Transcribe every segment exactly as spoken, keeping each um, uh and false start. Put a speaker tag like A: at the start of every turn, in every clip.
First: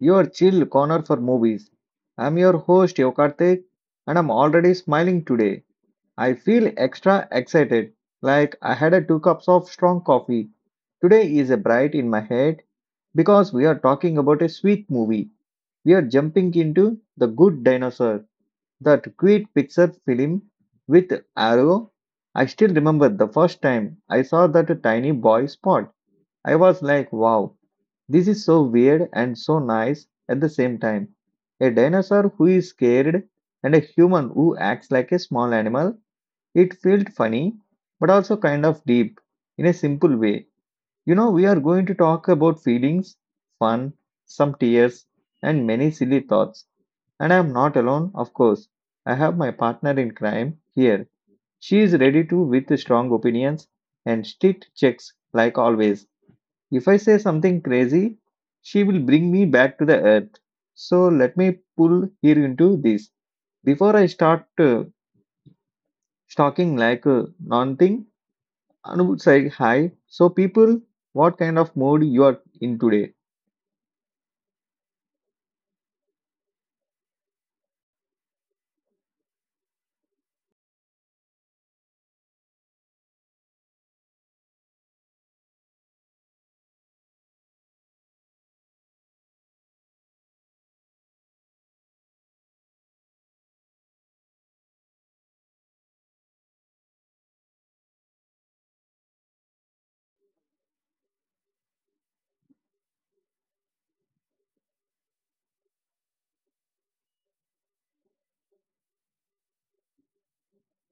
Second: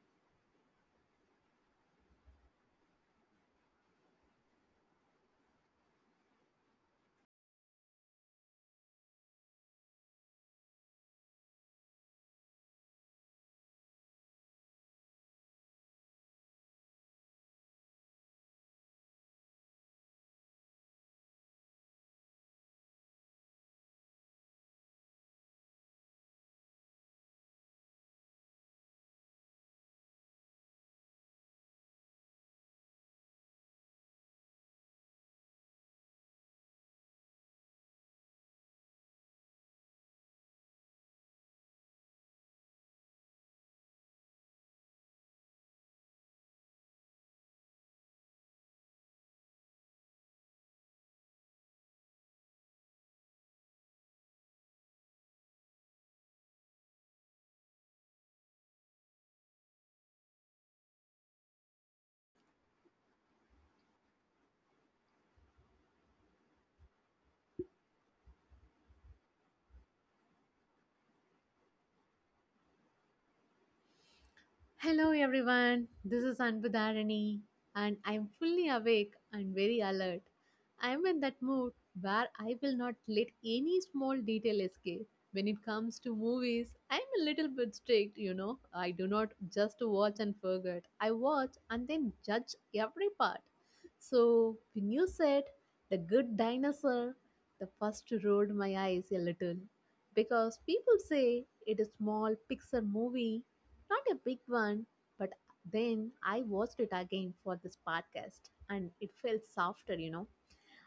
A: your chill corner for movies. I'm your host Yokartik and I'm already smiling today. I feel extra excited, like I had a two cups of strong coffee. Today is a bright in my head because we are talking about a sweet movie. We are jumping into The Good Dinosaur, that great Pixar film with Arrow. I still remember the first time I saw that tiny boy spot. I was like, wow, this is so weird and so nice at the same time. A dinosaur who is scared and a human who acts like a small animal. It felt funny, but also kind of deep in a simple way. You know, we are going to talk about feelings, fun, some tears, and many silly thoughts. And I am not alone, of course. I have my partner in crime here. She is ready to with strong opinions and strict checks like always. If I say something crazy, she will bring me back to the earth. So let me pull here into this. Before I start uh, talking like a non thing, Anu would say hi. So, people, what kind of mood you are in today?
B: Hello everyone, this is Anbudharani and I'm fully awake and very alert. I'm in that mood where I will not let any small detail escape. When it comes to movies, I'm a little bit strict, you know. I do not just watch and forget. I watch and then judge every part. So when you said the good dinosaur, the first rolled my eyes a little because people say it is small pixar movie not a big one, but then I watched it again for this podcast and it felt softer, you know.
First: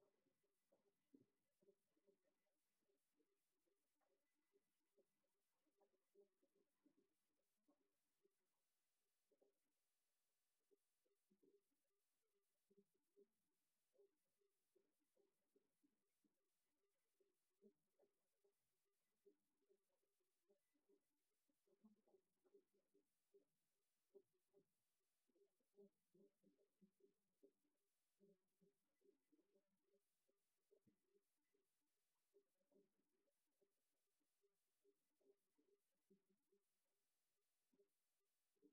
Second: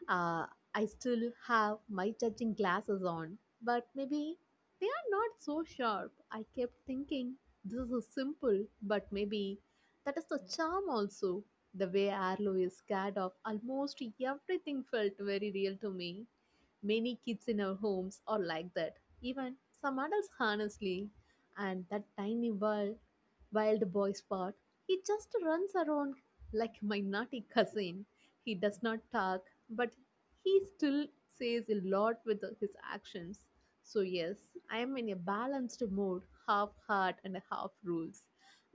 B: Uh, I still have my judging glasses on, but maybe they are not so sharp. I kept thinking this is simple, but maybe that is the charm also. The way Arlo is scared of almost everything felt very real to me. Many kids in our homes are like that, even some adults, honestly. And that tiny wild, wild boy spot, he just runs around like my naughty cousin. He does not talk, but he still says a lot with his actions. So, yes, I am in a balanced mode, half heart and half rules.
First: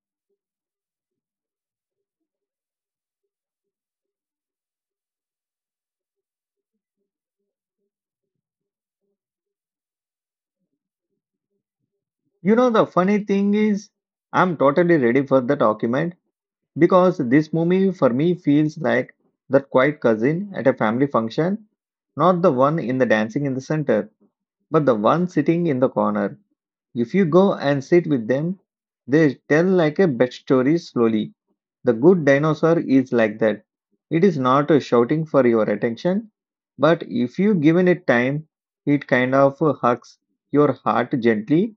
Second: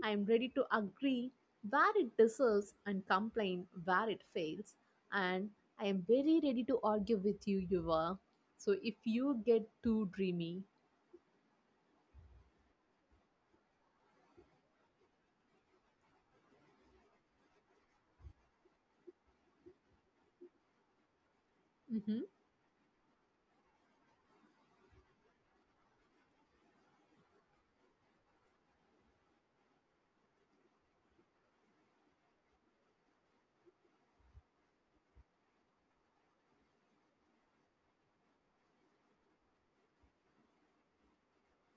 B: I am ready to agree where it deserves and complain where it fails. And I am very ready to argue with you, Yuva. So, if you get too dreamy,
A: You know, the funny thing is, I'm totally ready for the document because this movie for me feels like that quiet cousin at a family function,
B: mm-hmm,
A: not the one in the dancing in the center, but the one sitting in the corner. If you go and sit with them, they tell like a bed story slowly. The good dinosaur is like that. It is not uh, shouting for your attention, but if you given it time, it kind of uh, hugs your heart gently.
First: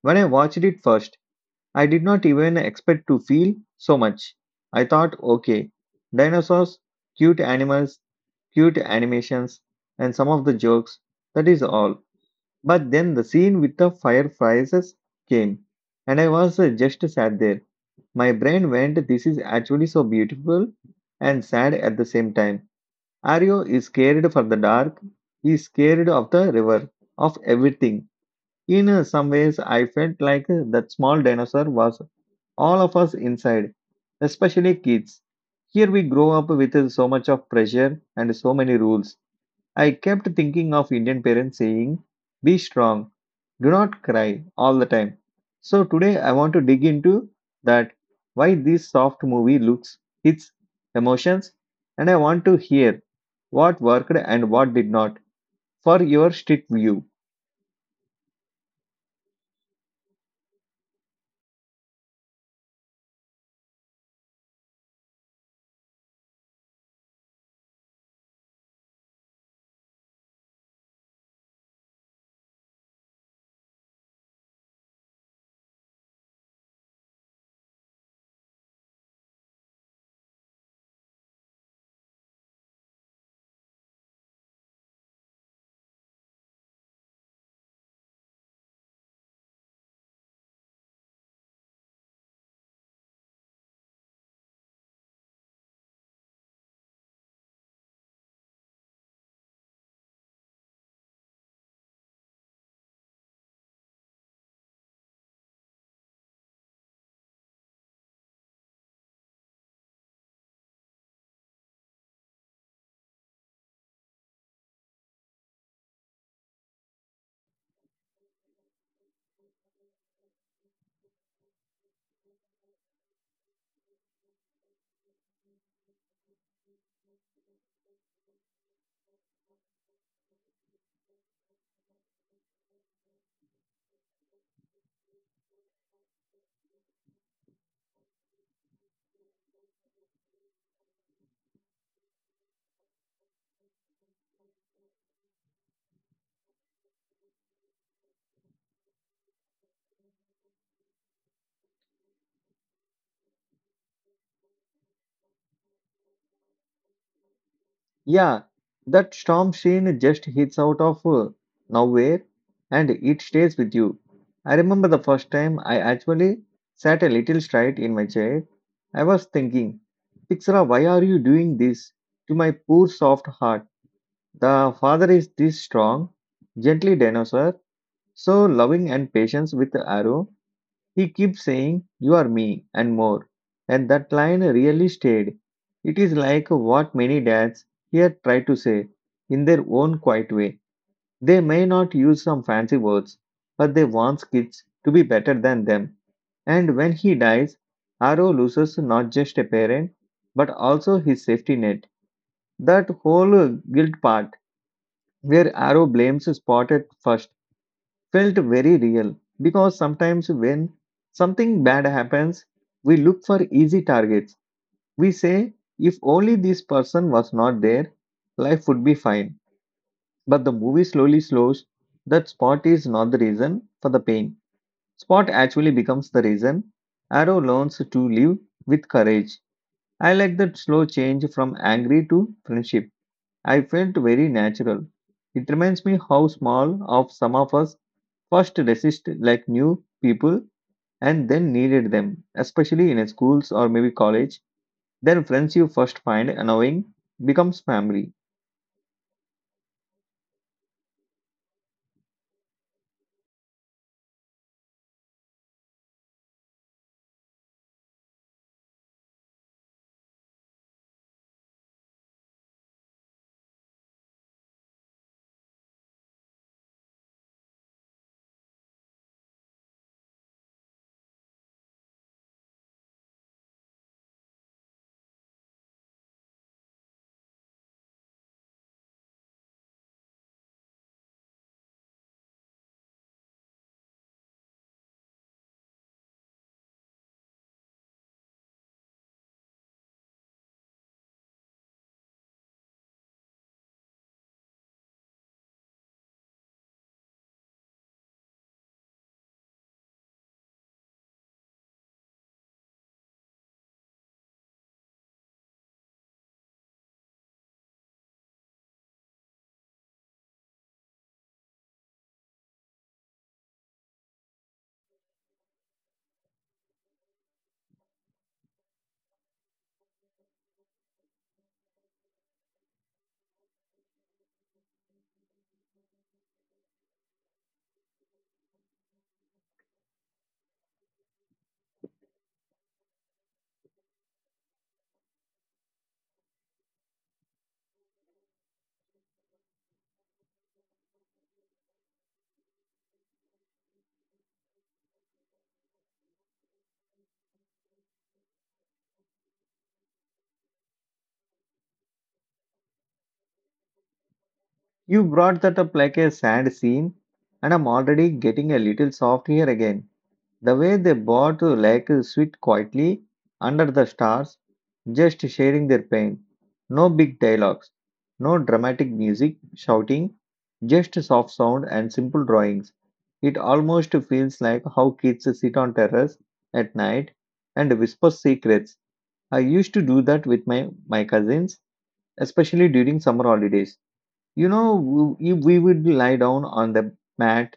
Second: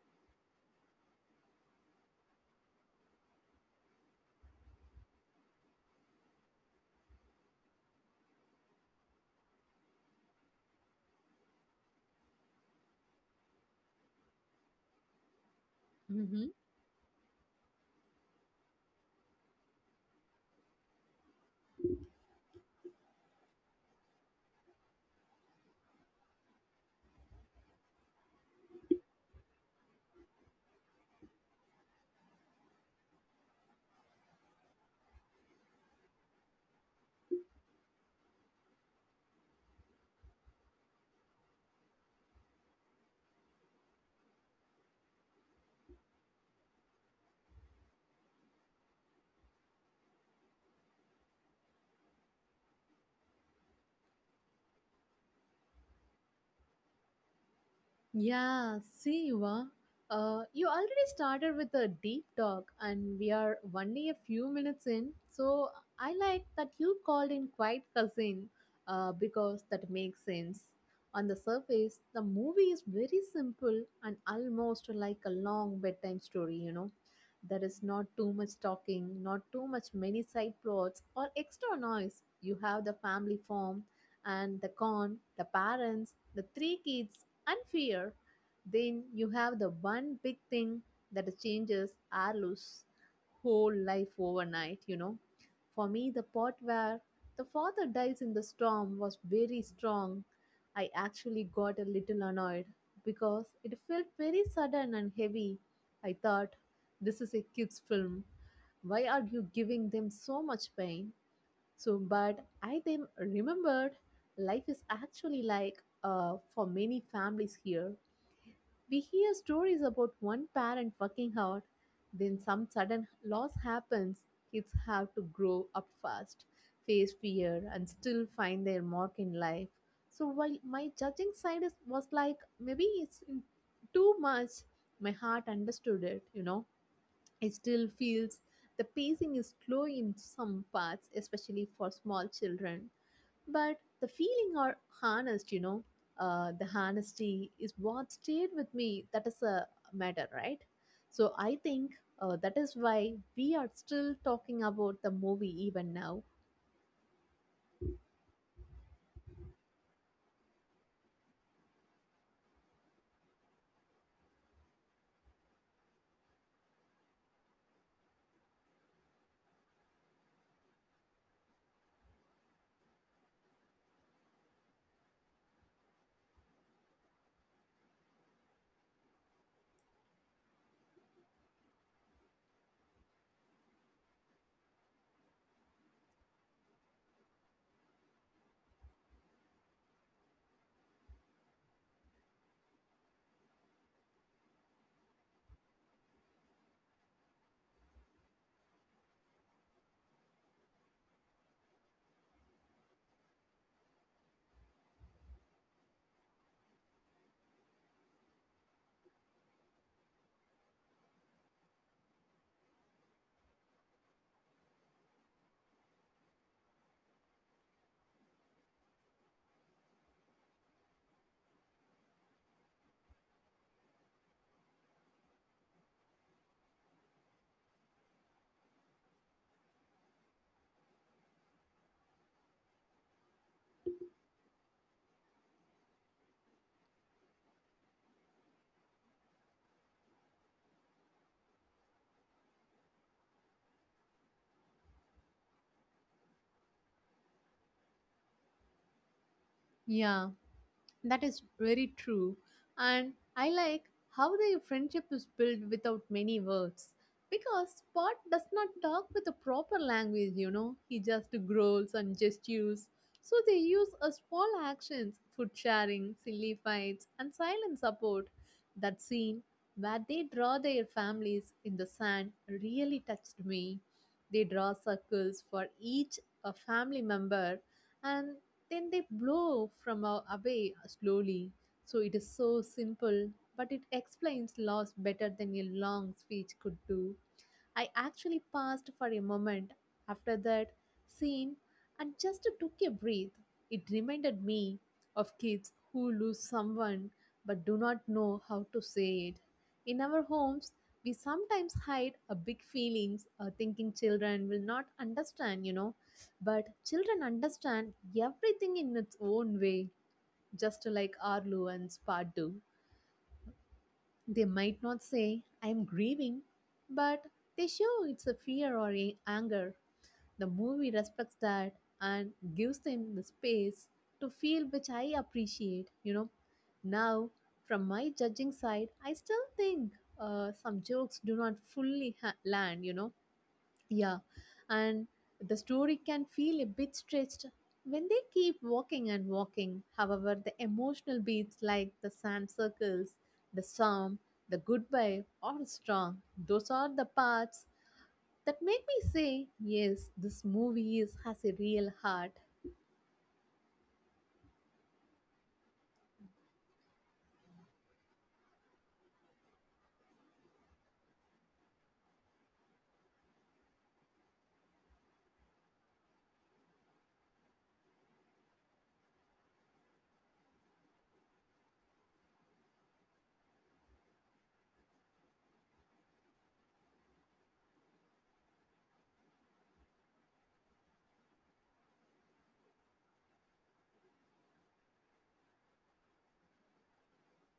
A: When I watched it first, I did not even expect to feel so much. I thought, okay, dinosaurs, cute animals, cute animations, and some of the jokes. That is all. But then the scene with the fireflies came, and I
B: mm-hmm,
A: was uh, just sat there. My brain went, this is actually so beautiful and sad at the same time. Ario is scared for the dark, he is scared of the river, of everything. In uh, some ways, I felt like uh, that small dinosaur was all of us inside, especially kids. Here we grow up with uh, so much of pressure and so many rules. I kept thinking of Indian parents saying, be strong, do not cry all the time. So today I want to dig into that why this soft movie looks, its emotions, and I want to hear what worked and what did not for your street view.
B: Yeah, see, Eva, uh, you already started with a deep talk, and we are only a few minutes in. So I like that you called in quite cousin, uh, because that makes sense. On the surface, the movie is very simple and almost like a long bedtime story. You know, there is not too much talking, not too much many side plots or extra noise. You have the family form and the con, the parents, the three kids and fear, then you have the one big thing that changes Arlo's whole life overnight, you know. For me, the part where the father dies in the storm was very strong. I actually got a little annoyed because it felt very sudden and heavy. I thought, this is a kid's film. Why are you giving them so much pain? So, but I then remembered life is actually like uh, for many families here. We hear stories about one parent working hard, then some sudden loss happens. Kids have to grow up fast, face fear, and still find their mark in life. So, while my judging side is, was like, maybe it's too much, my heart understood it, you know. It still feels the pacing is slow in some parts, especially for small children. But the feeling are harnessed, you know. Uh, the honesty is what stayed with me. That is a matter, right? So I think uh, that is why we are still talking about the movie even now.
A: Yeah, that storm scene just hits out of uh, nowhere and it stays with you. I remember the first time I actually sat a little straight in my chair. I was thinking, Pixar, why are you doing this to my poor soft heart? The father is this strong, gently dinosaur, so loving and patient with the arrow. He keeps saying, you are me and more. And that line really stayed. It is like what many dads here try to say in their own quiet way. They may not use some fancy words, but they want kids to be better than them. And when he dies, Arrow loses not just a parent, but also his safety net. That whole guilt part where Arrow blames Spot at first felt very real because sometimes when something bad happens, we look for easy targets. We say, if only this person was not there, life would be fine. But the movie slowly slows that Spot is not the reason for the pain. Spot actually becomes the reason. Arrow learns to live with courage. I like that slow change from angry to friendship I felt very natural. It reminds me how small of some of us first resist like new people and then needed them, especially in schools or maybe college. Then friends you first find annoying becomes family.
B: Yeah. That is very true. And I like how the friendship is built without many words. Because Spot does not talk with a proper language, you know, he just growls and gestures. So they use a small actions, food sharing, silly fights, and silent support. That scene where they draw their families in the sand really touched me. They draw circles for each a family member and then they blow from a- away slowly. So it is so simple, but it explains loss better than a long speech could do. I actually paused for a moment after that scene and just took a breath. It reminded me of kids who lose someone but do not know how to say it. In our homes, we sometimes hide our big feelings or thinking children will not understand, you know. But children understand everything in its own way, just like Arlu and Spot do. They might not say, I am grieving, but they show it's a fear or a anger. The movie respects that and gives them the space to feel, which I appreciate. You know, now from my judging side, I still think uh, some jokes do not fully ha- land, you know yeah, and the story can feel a bit stretched when they keep walking and walking. However, the emotional beats like the sand circles, the psalm, the goodbye are strong. Those are the parts that make me say, yes, this movie is, has a real heart.
A: You brought that up like a sad scene, and I'm already getting a little soft here again. The way they bought the lake sweet quietly under the stars, just sharing their pain. No big dialogues, no dramatic music, shouting, just soft sound and simple drawings. It almost feels like how kids sit on terrace at night and whisper secrets. I used to do that with my, my cousins, especially during summer holidays. You know, we, we would lie down on the mat,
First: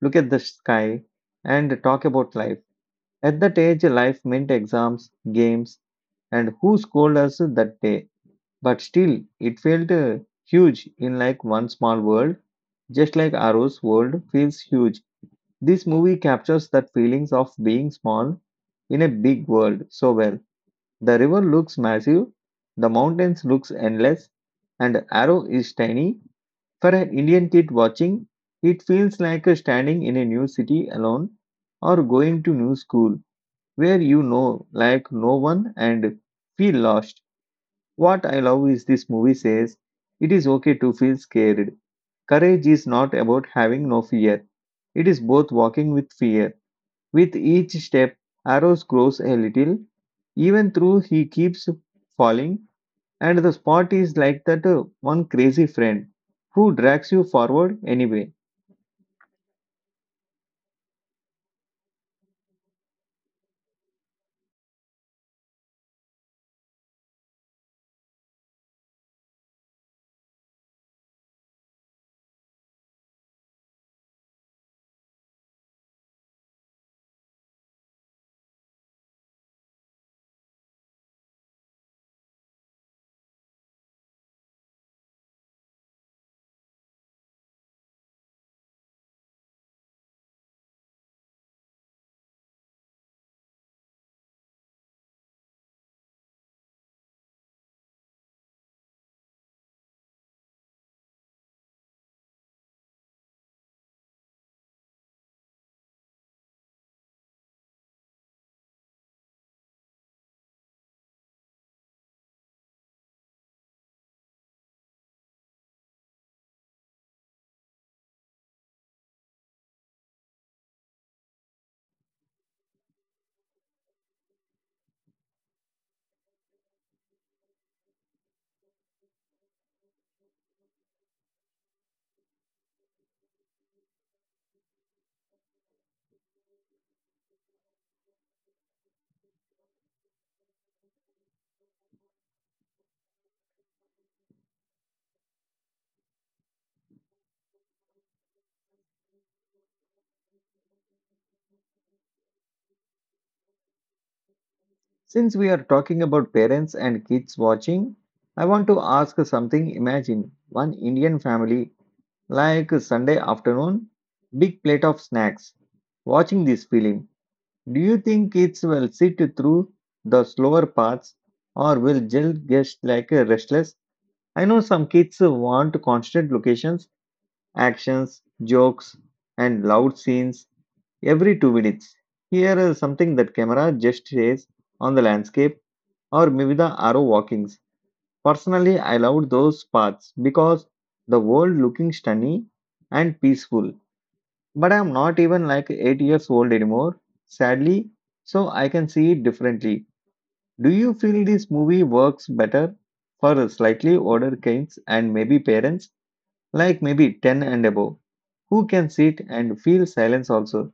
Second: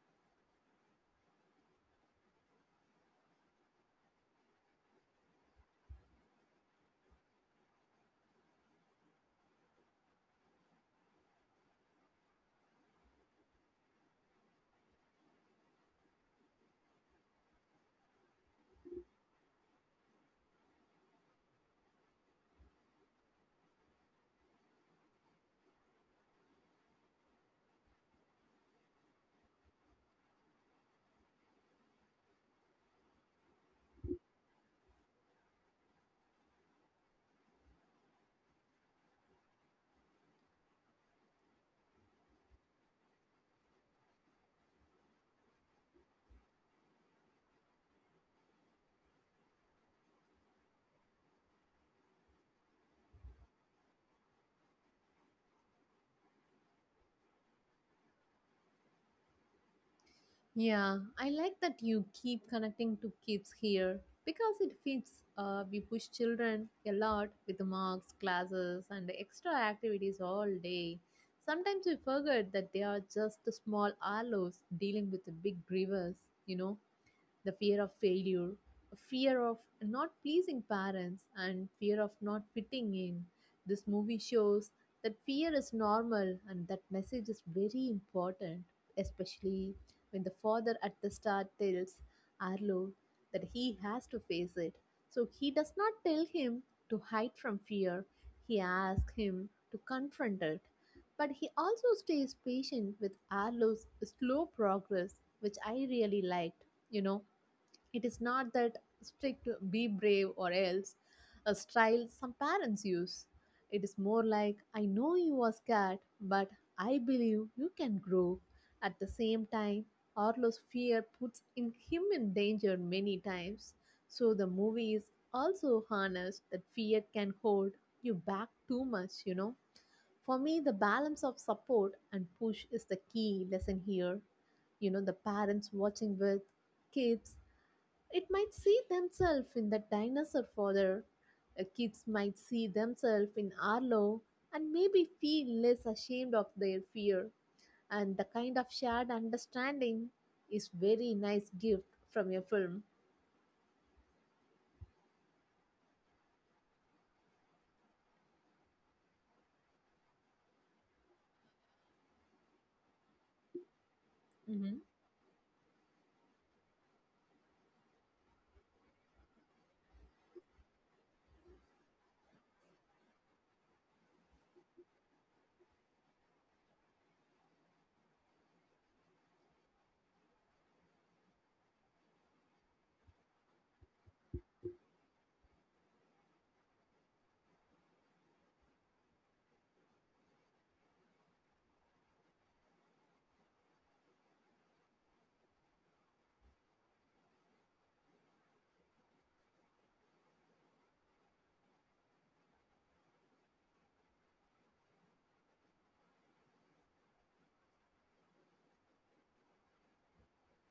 A: look at the sky, and talk about life at that age, life meant exams, games, and who scolded us that day. But still, it felt uh, huge in like one small world, just like Arrow's world feels huge. This movie captures that feelings of being small in a big world so well. The river looks massive, the mountains looks endless, and Arrow is tiny. For an Indian kid watching, it feels like uh, standing in a new city alone or going to new school where you know like no one and feel lost. What I love is this movie says it is okay to feel scared. Courage is not about having no fear. It is both walking with fear. With each step, Arrows grows a little, even though he keeps falling, and the spot is like that uh, one crazy friend who drags you forward anyway.
B: Yeah, I like that you keep connecting to kids here because it fits. Uh, we push children a lot with marks, classes, and extra activities all day. Sometimes we forget that they are just small aloes dealing with the big rivers, you know the fear of failure, a fear of not pleasing parents, and fear of not fitting in. This movie shows that fear is normal and that message is very important, especially when the father at the start tells Arlo that he has to face it. So he does not tell him to hide from fear, he asks him to confront it. But he also stays patient with Arlo's slow progress, which I really liked. You know, it is not that strict be brave or else a style some parents use. It is more like I know you are scared, but I believe you can grow. At the same time, Arlo's fear puts in him in danger many times. So the movie is also honest that fear can hold you back too much, you know. For me, the balance of support and push is the key lesson here you know the parents watching with kids it might see themselves in the dinosaur father. Uh, Kids might see themselves in Arlo and maybe feel less ashamed of their fear. And the kind of shared understanding is very nice gift from your film.
A: Since we are talking about parents and kids watching, I want to ask something. Imagine one Indian family, like Sunday afternoon, big
B: Mm-hmm.
A: plate of snacks, watching this film. Do you think kids will sit through the slower parts or will just get like a restless? I know some kids want constant locations, actions, jokes, and loud scenes every two minutes. Here is something that camera just says on the landscape or maybe the arrow walkings. Personally, I loved those paths because the world looking stunning and peaceful. But I am not even like eight years old anymore, sadly, so I can see it differently. Do you feel this movie works better for slightly older kids and maybe parents, like maybe ten and above, who can sit and feel silence also?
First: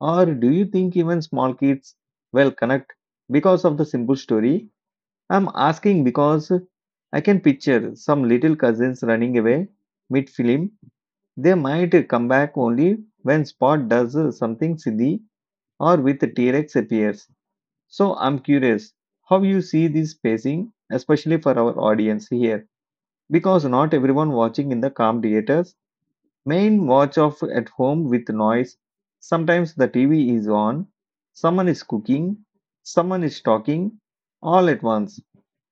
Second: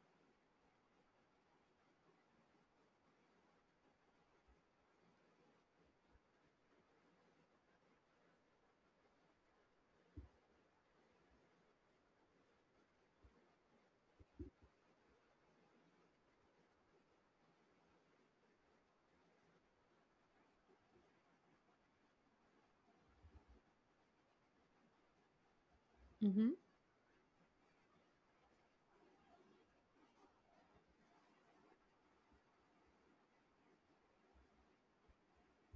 A: Or do you think even small kids will connect because of the simple story? I'm asking because I can picture some little cousins running away mid film. They might come back only when Spot does uh, something silly or with T Rex appears. So I'm curious how you see this pacing, especially for our audience here, because not everyone watching in the calm theaters
B: Mm-hmm.
A: main watch off at home with noise. Sometimes the T V is on, someone is cooking, someone is talking all at once,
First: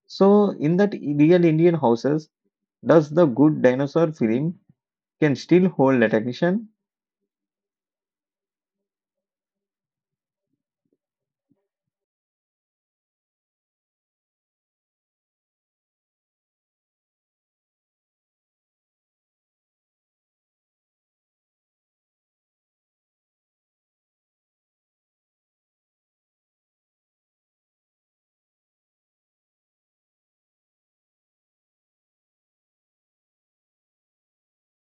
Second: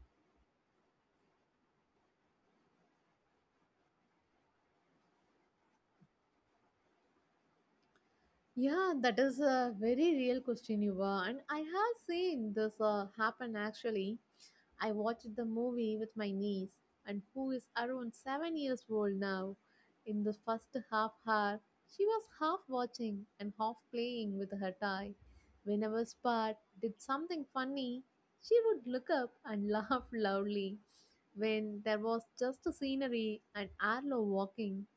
A: so in that real Indian houses, does the good dinosaur film can still hold attention?
B: Yeah, that is a very real question, Yuva. And I have seen this uh, happen actually. I watched the movie with my niece, and who is around seven years old now. In the first half hour, she was half watching and half playing with her toy. Whenever Spot did something funny, she would look up and laugh loudly. When there was just a scenery and Arlo walking,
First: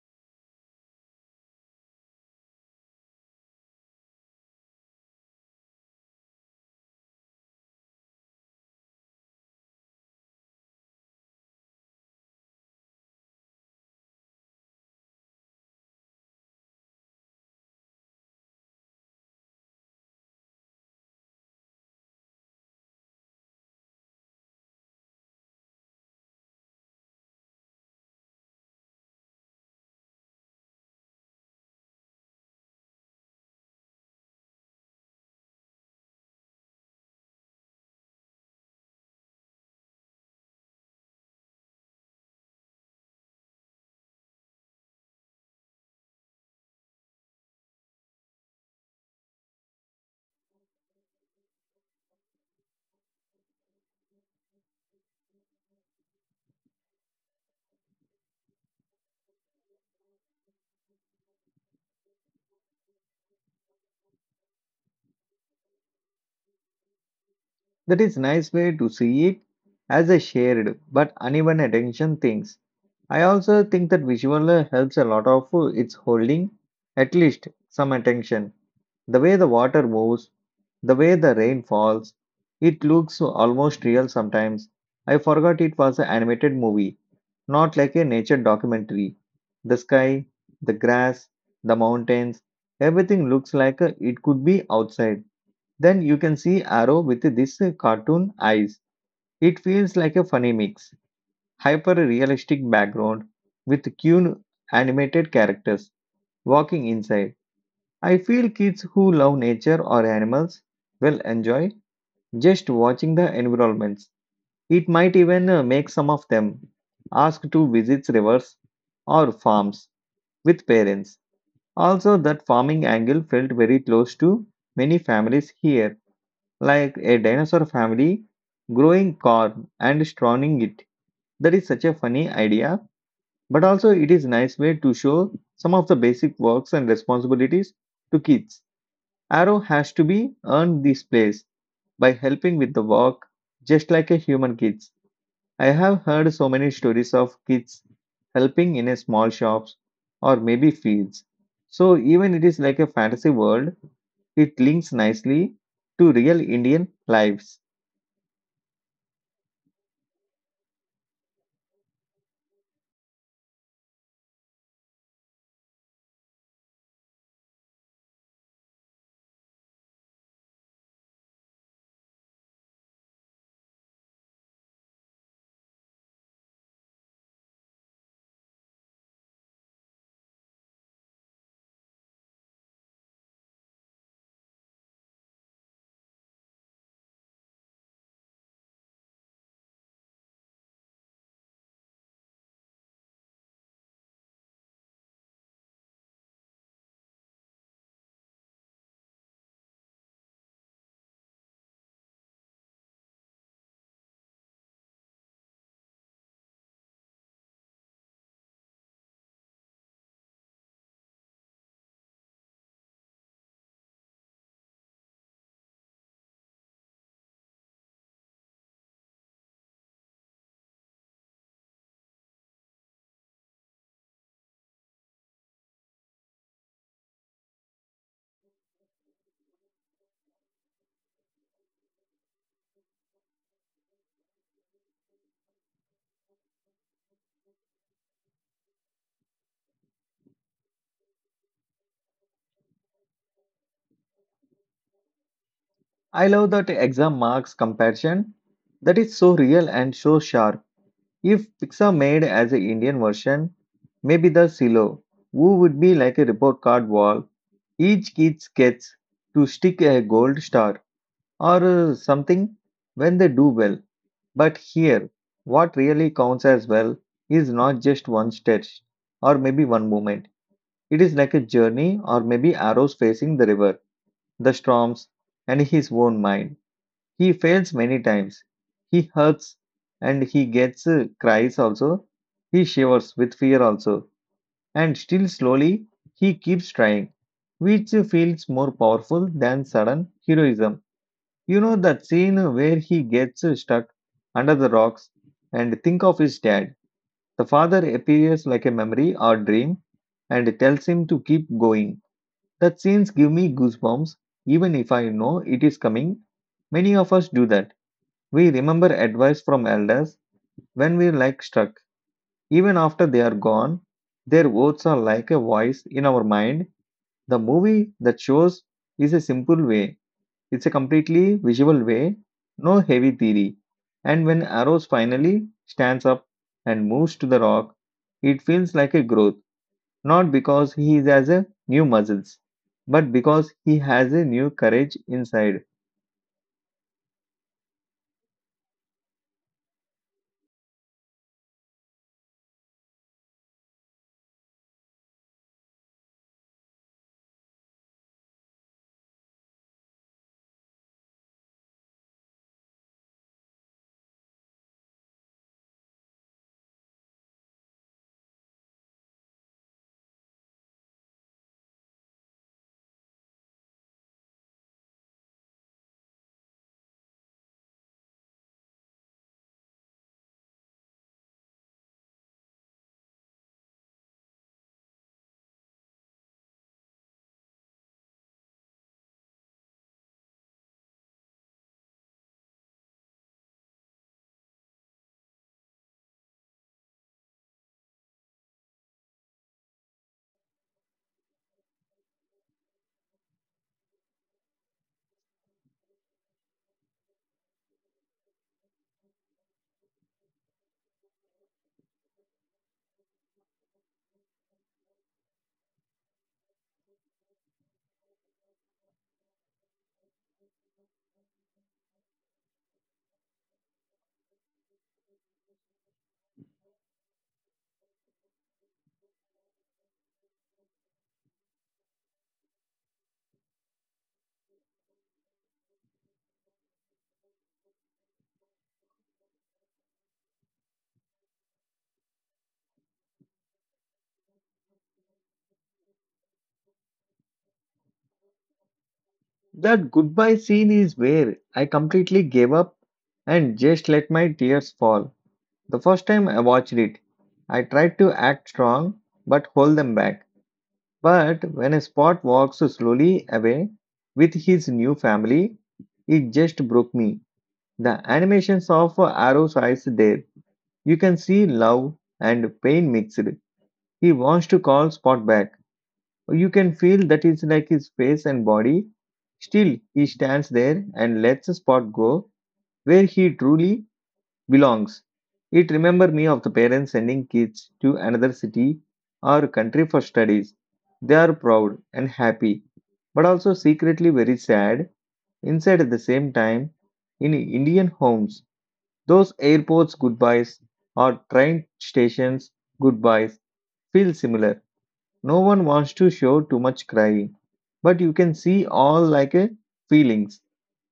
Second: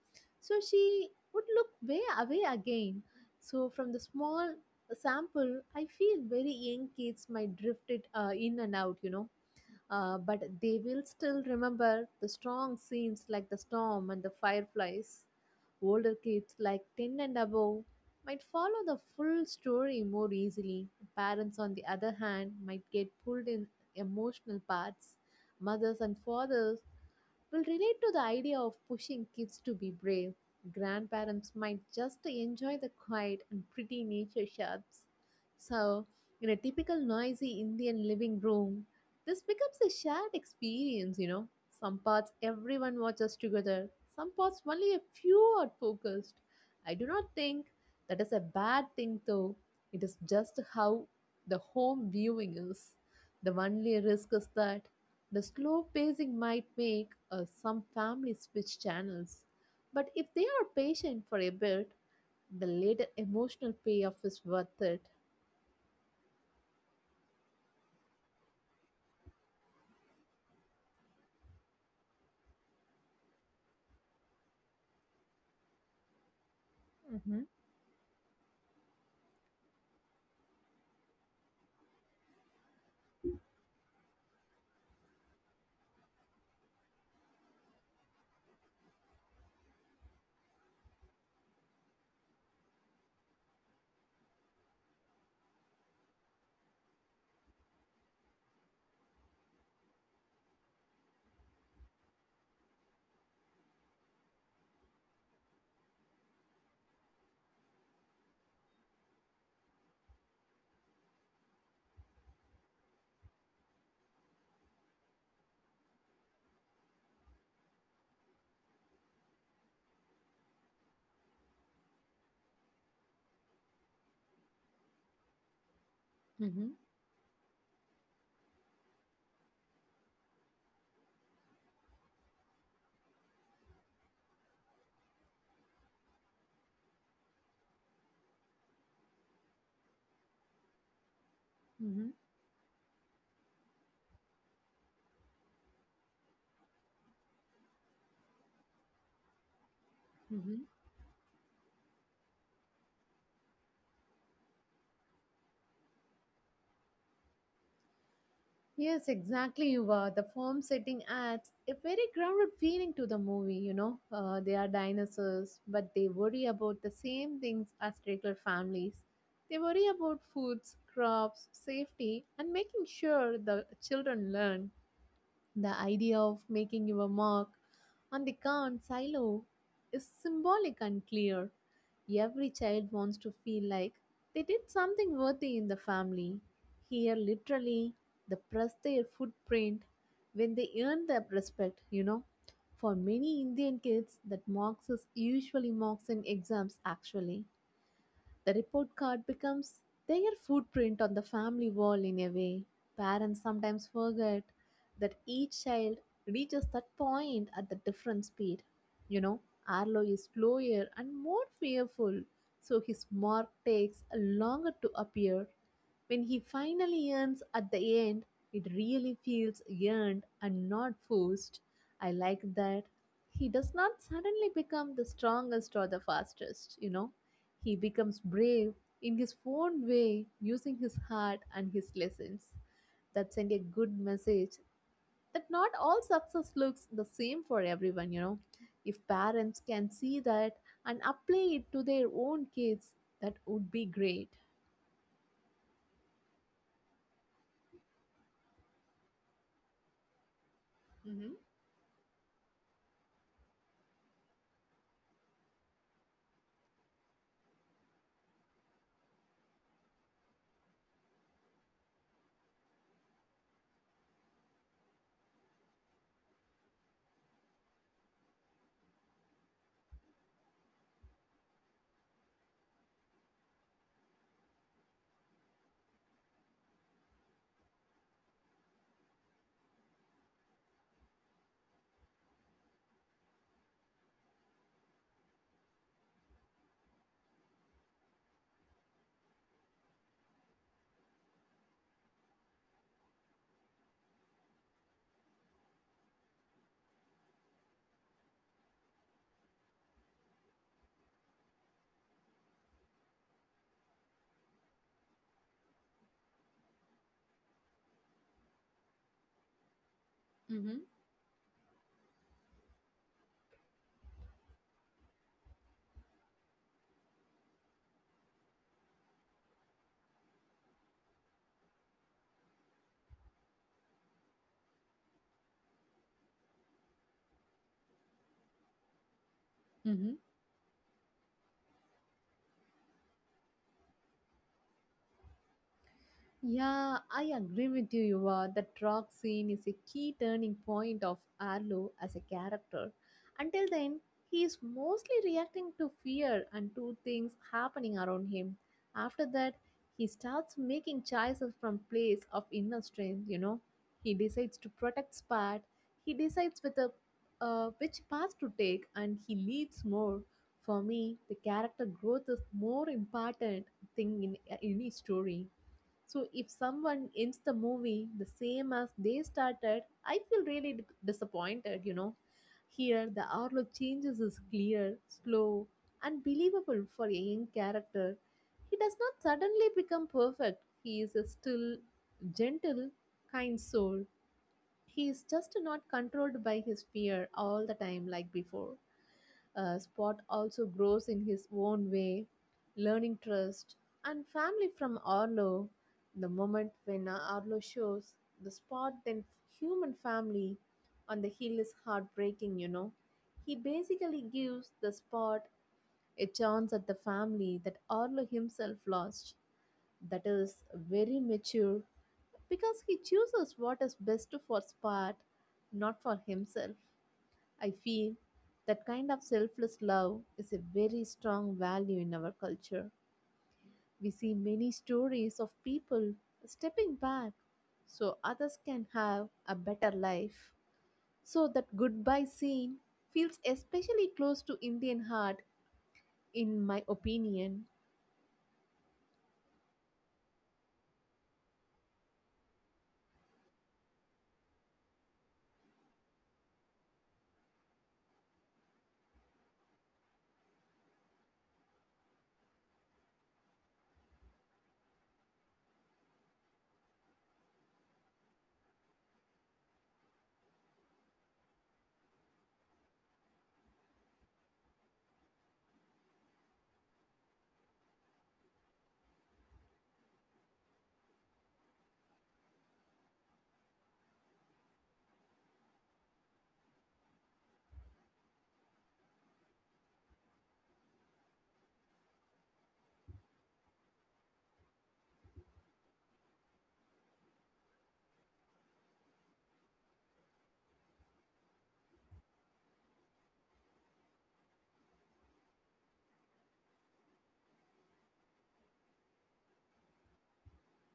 B: so she would look way away again. So from the small sample, I feel very young kids might drift it uh, in and out, you know uh, but they will still remember the strong scenes like the storm and the fireflies. Older kids, like ten and above, might follow the full story more easily. Parents, on the other hand, might get pulled in emotional parts. Mothers and fathers will relate to the idea of pushing kids to be brave. Grandparents might just enjoy the quiet and pretty nature shots. So, in a typical noisy Indian living room, this becomes a shared experience, you know. Some parts everyone watches together, some parts only a few are focused. I do not think that is a bad thing though. It is just how the home viewing is. The only risk is that the slow pacing might make uh, some families switch channels, but if they are patient for a bit, the later emotional payoff is worth it.
A: That is nice way to see it as a shared but uneven attention things. I also think that visual uh, helps a lot of uh, its holding at
B: Mhm.
A: least some attention. The way the water moves, the way the rain falls, it looks almost real sometimes. I forgot it was an animated movie not like a nature documentary. The sky, the grass, the mountains, everything looks like uh, it could be outside. Then you can see Arrow with this uh, cartoon eyes. It feels like a funny mix, hyper realistic background with cute animated characters walking inside. I feel kids who love nature or animals will enjoy just watching the environments. It might even uh, make some of them ask to visit rivers or farms with parents. Also, that farming angle felt very close to many families here,
B: Mhm.
A: like a dinosaur family growing corn and strawning it. That is such a funny idea, but also it is nice way to show some of the basic works and responsibilities to kids. Arrow has to be earned this place
B: Mhm.
A: by helping with the work just like a human kid. I have heard so many stories of kids helping in a small shops or
B: Mhm.
A: maybe fields. So even it is like a fantasy world, it links nicely to real Indian lives.
B: Yes, exactly, Yuva. The form setting adds a very grounded feeling to the movie, you know. Uh, they are dinosaurs, but they worry about the same things as regular families. They worry about foods, crops, safety, and making sure the children learn. The idea of making your mark and the Khan silo is symbolic and clear. Every child wants to feel like they did something worthy in the family. Here, literally, they press their footprint when they earn their respect, you know. For many Indian kids, that marks is usually marks in exams actually. The report card becomes their footprint on the family wall in a way. Parents sometimes forget that each child reaches that point at the different speed. You know, Arlo is slower and more fearful, so his mark takes longer to appear. When he finally earns at the end, it really feels earned and not forced. I like that he does not suddenly become the strongest or the fastest, you know. He becomes brave in his own way using his heart and his lessons. That send a good message that not all success looks the same for everyone, you know. If parents can see that and apply it to their own kids, that would be great.
A: I love that exam marks comparison, that is so real and so sharp.
B: hmm
A: If Pixar made as an Indian version, maybe the silo, who would be like a report card wall, each kid gets to stick a gold star or uh, something when they do well. But here, what really counts as well is not just one stretch or maybe one moment. It is like a journey or maybe arrows facing the river, the storms, and his own mind. He fails many times. He hurts and he gets uh, cries also. He shivers with fear also. And still slowly, he keeps trying, which feels more powerful than sudden heroism. You know that scene where he gets stuck under the rocks and think of his dad. The father appears like a memory or dream and tells him to keep going. That scenes give me goosebumps even if I know it is coming. Many of us do that. We remember advice from elders when we're like stuck. Even after they are gone, their words are like a voice in our mind. The movie that shows is a simple way, it's a completely visual way, no heavy theory. And when Arrows finally stands up and moves to the rock, it feels like a growth,
B: Mm-hmm.
A: not because he has a new muscles, but because he has a new courage inside.
B: Yeah, I agree with you, Yuva. The rock scene is a key turning point of Arlo as a character. Until then, he is mostly reacting to fear and to things happening around him. After that, he starts making choices from place of inner strength, you know. He decides to protect Spat. He decides with a, uh, which path to take and he leads more. For me, the character growth is more important thing in in any story. So if someone ends the movie the same as they started, I feel really d- disappointed, you know. Here, the outlook changes is clear, slow, and believable for a young character. He does not suddenly become perfect. He is a still gentle, kind soul. He is just not controlled by his fear all the time like before. Uh, Spot also grows in his own way, learning trust and family from Arlo. The moment when uh, Arlo shows the Spot, then human family on the hill is heartbreaking, you know. He basically gives the Spot a chance at the family that Arlo himself lost, that is very mature because he chooses what is best for Spot, not for himself. I feel that kind of selfless love is a very strong value in our culture. We see many stories of people stepping back so others can have a better life. So that goodbye scene feels especially close to Indian heart, in my opinion.
A: That goodbye scene is where I completely gave up and just let my tears fall. The first time I watched it, I tried to act strong but hold them back. But when a Spot walks slowly away with his new family, it just broke me. The animations of Arrow's eyes there. You can see love and pain mixed. He wants to call Spot back. You can feel that is like his face and body. Still, he stands there and lets Spot go where he truly belongs. It remembered me of the parents sending kids to another city or country for studies. They are proud and happy, but also secretly very sad. Inside at the same time, in Indian homes, those airports goodbyes or train stations goodbyes feel similar. No one wants to show too much crying, but you can see all like a feelings.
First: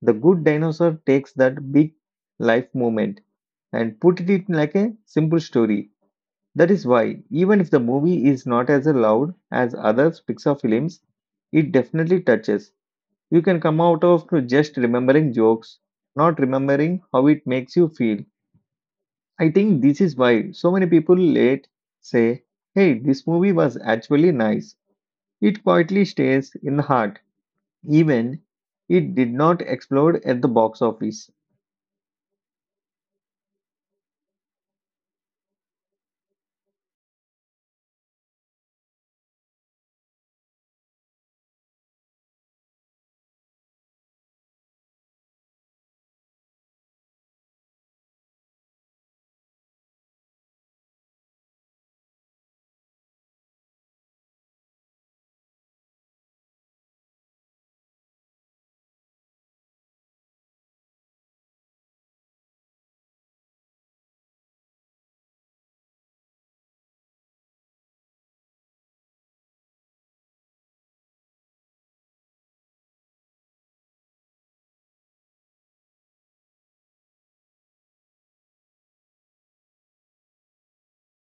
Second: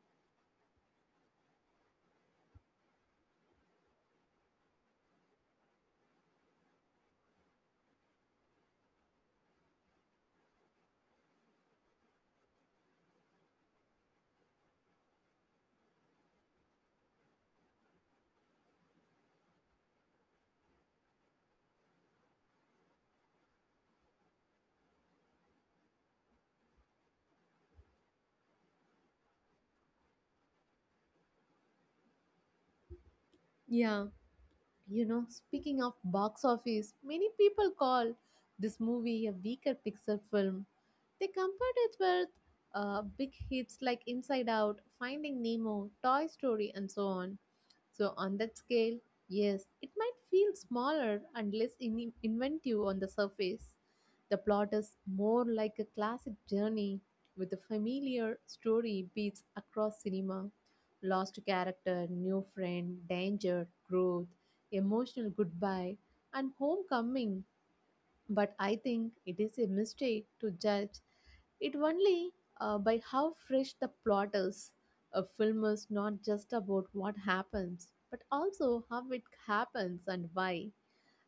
A: The good dinosaur takes that big life moment and put it in like a simple story. That is why, even if the movie is not as loud as other Pixar films, it definitely touches. You can come out of to just remembering jokes, not remembering how it makes you feel. I think this is why so many people late say, hey, this movie was actually nice, it quietly stays in the heart, even it did not explode at the box office.
B: Yeah. You know, speaking of box office, many people call this movie a weaker Pixar film. They compared it with uh, big hits like Inside Out, Finding Nemo, Toy Story, and so on. So, on that scale, yes, it might feel smaller and less in- inventive on the surface. The plot is more like a classic journey with a familiar story beats across cinema: lost character, new friend, danger, growth, emotional goodbye, and homecoming. But I think it is a mistake to judge it only uh, by how fresh the plot is. A film is not just about what happens, but also how it happens and why.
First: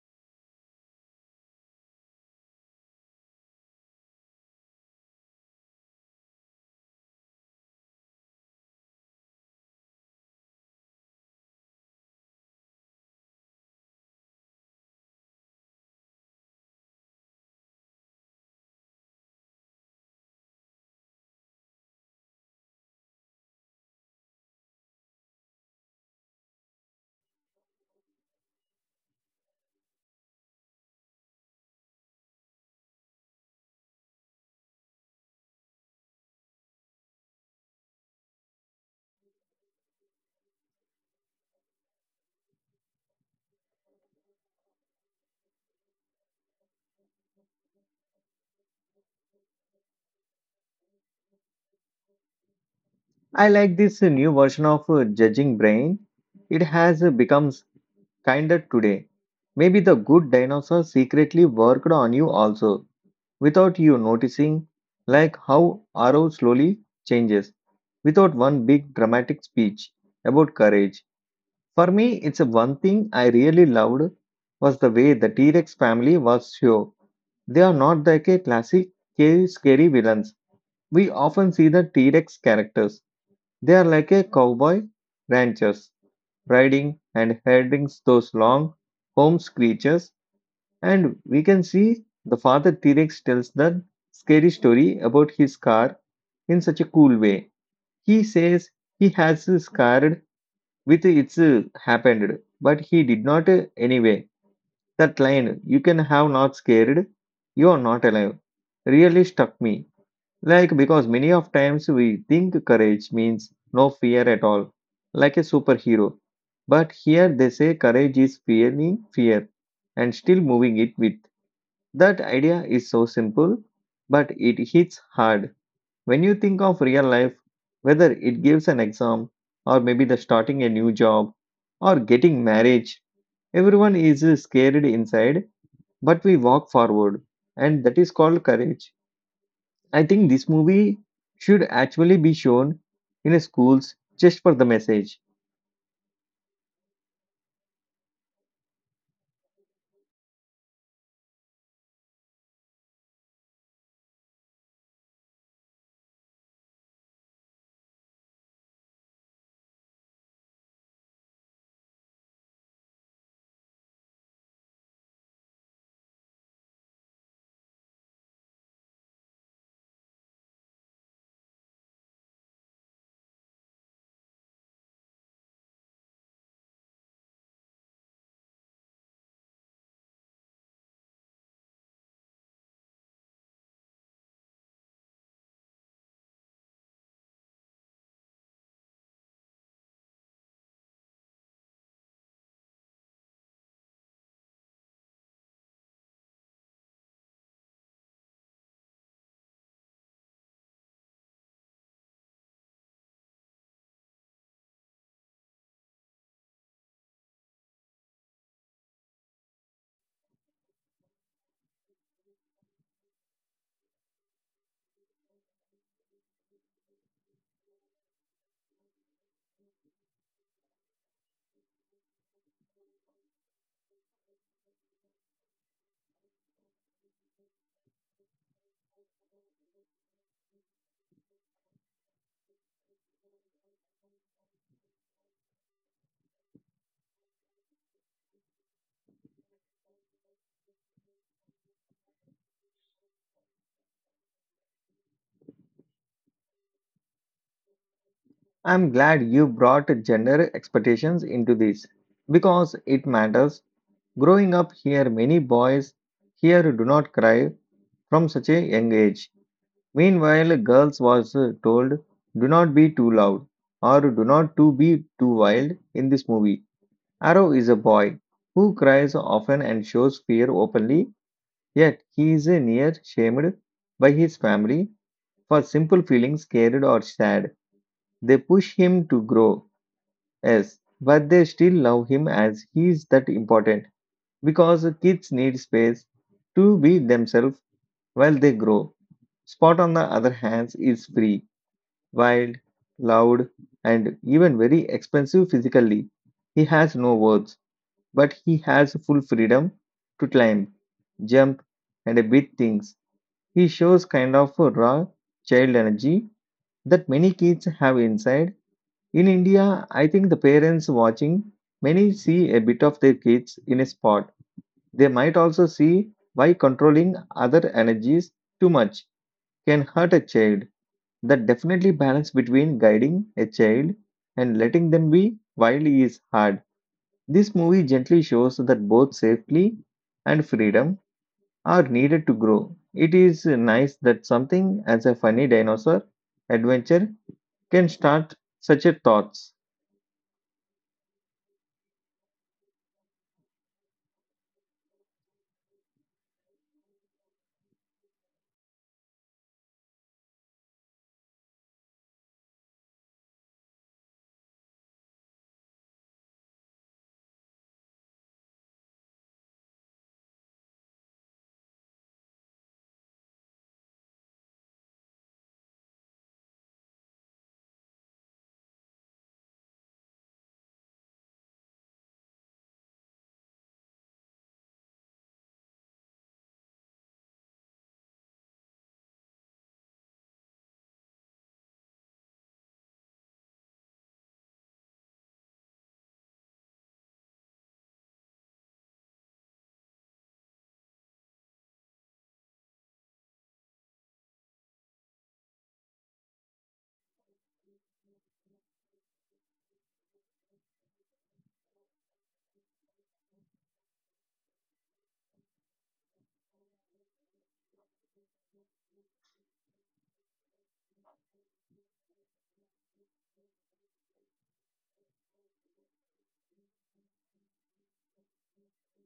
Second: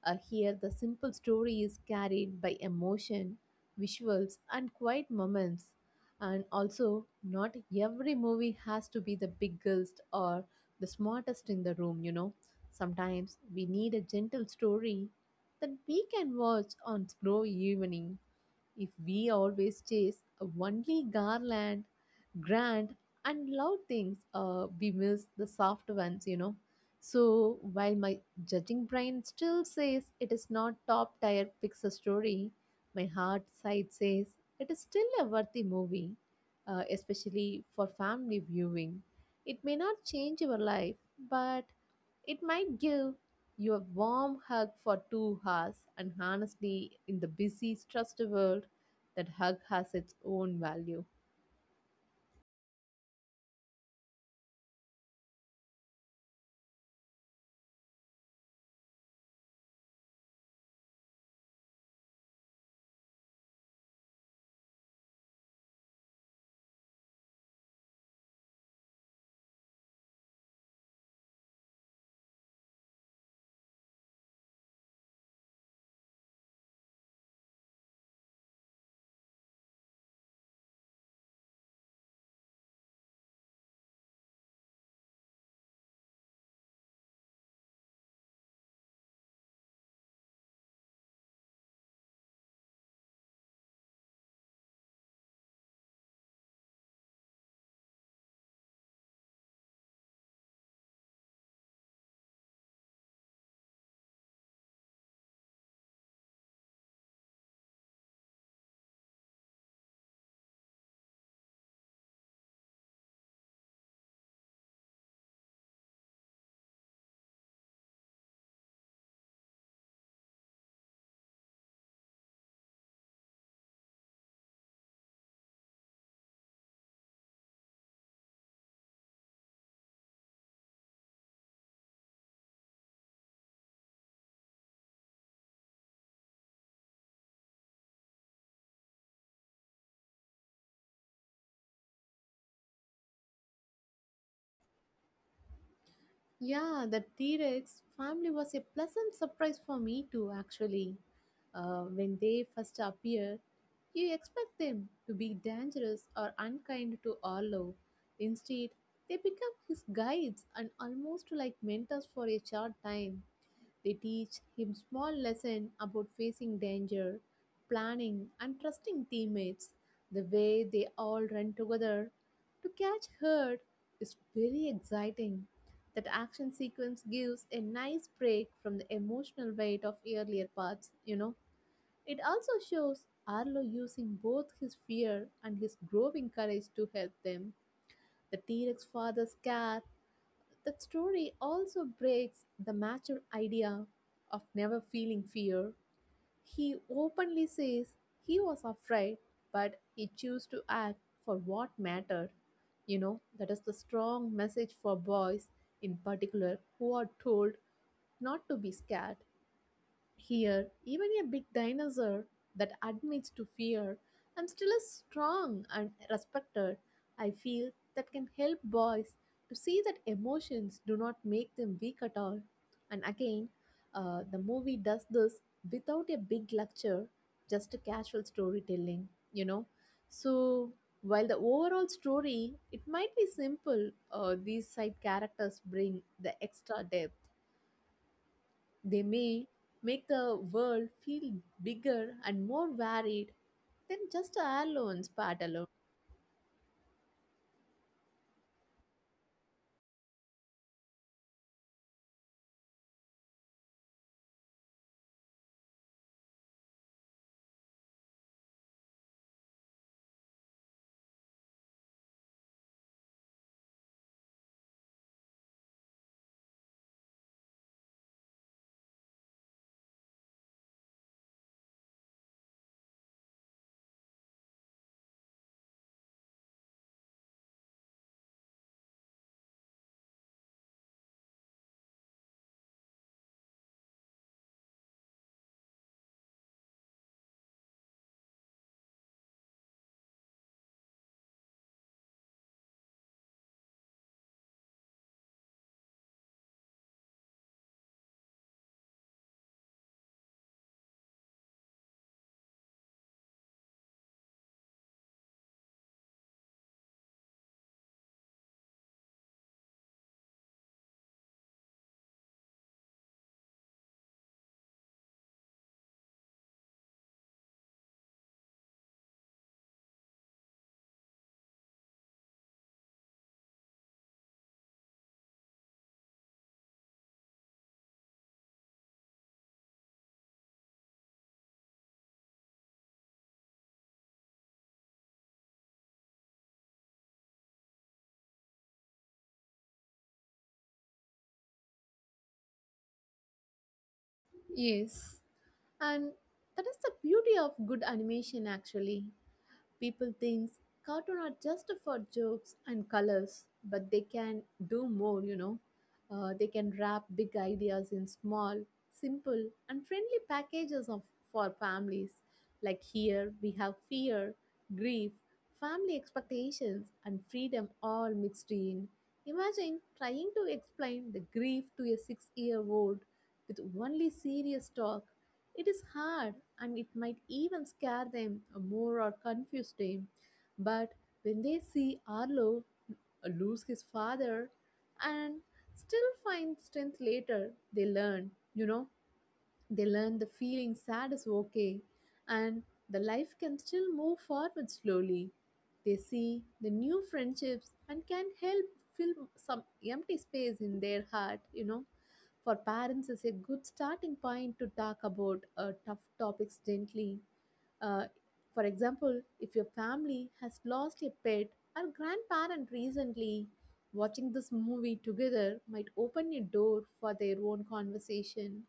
B: Uh, here, the simple story is carried by emotion, visuals, and quiet moments. And also, not every movie has to be the biggest or the smartest in the room, you know. Sometimes we need a gentle story that we can watch on slow evening. If we always chase only garland, grand, and loud things, uh, we miss the soft ones, you know. So while my judging brain still says it is not top tier Pixar story, my heart side says it is still a worthy movie, uh, especially for family viewing. It may not change your life, but it might give you a warm hug for two hours, and honestly, in the busy, stressed world, that hug has its own value.
A: I like this new version of uh, Judging Brain. It has uh, become kinder today. Maybe the good dinosaur secretly worked on you also, without you noticing, like how Arrow slowly changes, without one big dramatic speech about courage. For me, it's a one thing I really loved was the way the T-Rex family was shown. They are not like a classic ca- scary villains. We often see the T-Rex characters. They are like a cowboy ranchers, riding and herding those long home creatures. And we can see the father T-Rex tells the scary story about his car in such a cool way. He says he has his car with it's uh, happened but he did not uh, anyway that line you can have not scared you are not alive really struck me like because many of times we think courage means no fear at all like a superhero but here they say courage is fearing fear and still moving it with that idea is so simple but it hits hard when you think of real life, whether it gives an exam or maybe the starting a new job or getting marriage, everyone is scared inside, but we walk forward, and that is called courage. I think this movie should actually be shown in schools just for the message.
B: Yeah, the T Rex family was a pleasant surprise for me too, actually. Uh, when they first appear, you expect them to be dangerous or unkind to Arlo. Instead, they become his guides and almost like mentors for a short time. They teach him small lesson about facing danger, planning and trusting teammates. The way they all run together to catch herd is very exciting. That action sequence gives a nice break from the emotional weight of earlier parts, you know. It also shows Arlo using both his fear and his growing courage to help them. The T Rex father's care, that story also breaks the mature idea of never feeling fear. He openly says he was afraid, but he chose to act for what mattered. You know, that is the strong message for boys in particular who are told not to be scared. Here, even a big dinosaur that admits to fear, and still is strong and respected. I feel that can help boys to see that emotions do not make them weak at all. And again, uh, the movie does this without a big lecture, just a casual storytelling, you know. So, while the overall story it might be simple, uh, these side characters bring the extra depth. They may make the world feel bigger and more varied than just a airline's part alone.
A: I'm glad you brought gender expectations into this because it matters. Growing up here, many boys here do not cry from such a young age. Meanwhile, girls was uh, told, "Do not be too loud" or "Do not to be too wild." In this movie, Arrow is a boy who cries often and shows fear openly. Yet he is uh, near shamed by his family for simple feelings scared or sad. They push him to grow, yes, but they still love him as he is, that important because kids need space to be themselves while they grow. Spot on the other hand is free wild, loud, and even very expensive physically. He has no words, but he has full freedom to climb, jump, and beat things. He shows kind of a raw child energy that many kids have inside. In India, I think the parents watching many see a bit of their kids in a spot. They might also see why controlling other energies too much can hurt a child. That definitely balance between guiding a child and letting them be wild is hard. This movie gently shows that both safety and freedom are needed to grow. It is nice that something as a funny dinosaur adventure can start such a thoughts.
B: Yes, and that is the beauty of good animation actually. People think cartoon are just for jokes and colors, but they can do more, you know. Uh, they can wrap big ideas in small, simple, and friendly packages of, for families. Like here, we have fear, grief, family expectations, and freedom all mixed in. Imagine trying to explain the grief to a six year old with only serious talk. It is hard and it might even scare them more or confuse them. But when they see Arlo lose his father and still find strength later, they learn, you know, they learn the feeling sad is okay and the life can still move forward slowly. They see the new friendships and can help fill some empty space in their heart, you know. For parents, is a good starting point to talk about uh, tough topics gently. Uh, for example, if your family has lost a pet or grandparent recently, watching this movie together might open a door for their own conversation.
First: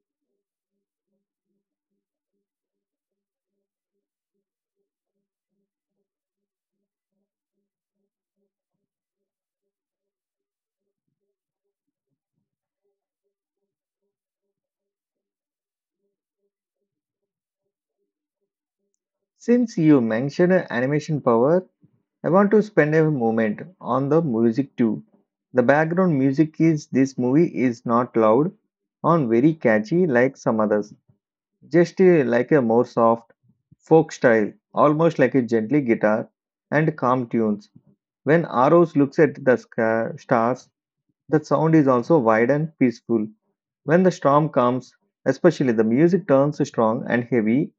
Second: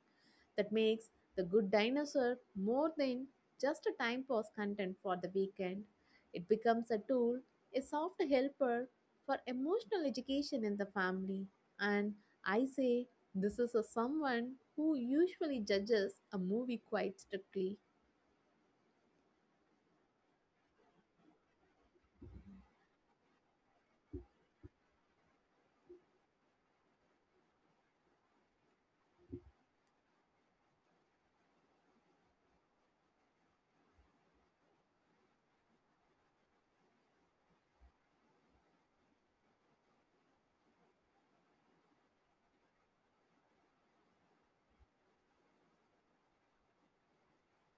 B: That makes The Good Dinosaur more than just a time pass content for the weekend. It becomes a tool, a soft helper for emotional education in the family. And I say this is a someone who usually judges a movie quite strictly.
A: Since you mentioned animation power, I want to spend a moment on the music too. The background music is this movie is not loud on very catchy like some others, just uh, like a more soft folk style, almost like a gently guitar and calm tunes. When Aros looks at the sca- stars, the sound is also wide and peaceful. When the storm comes, especially the music turns strong and heavy,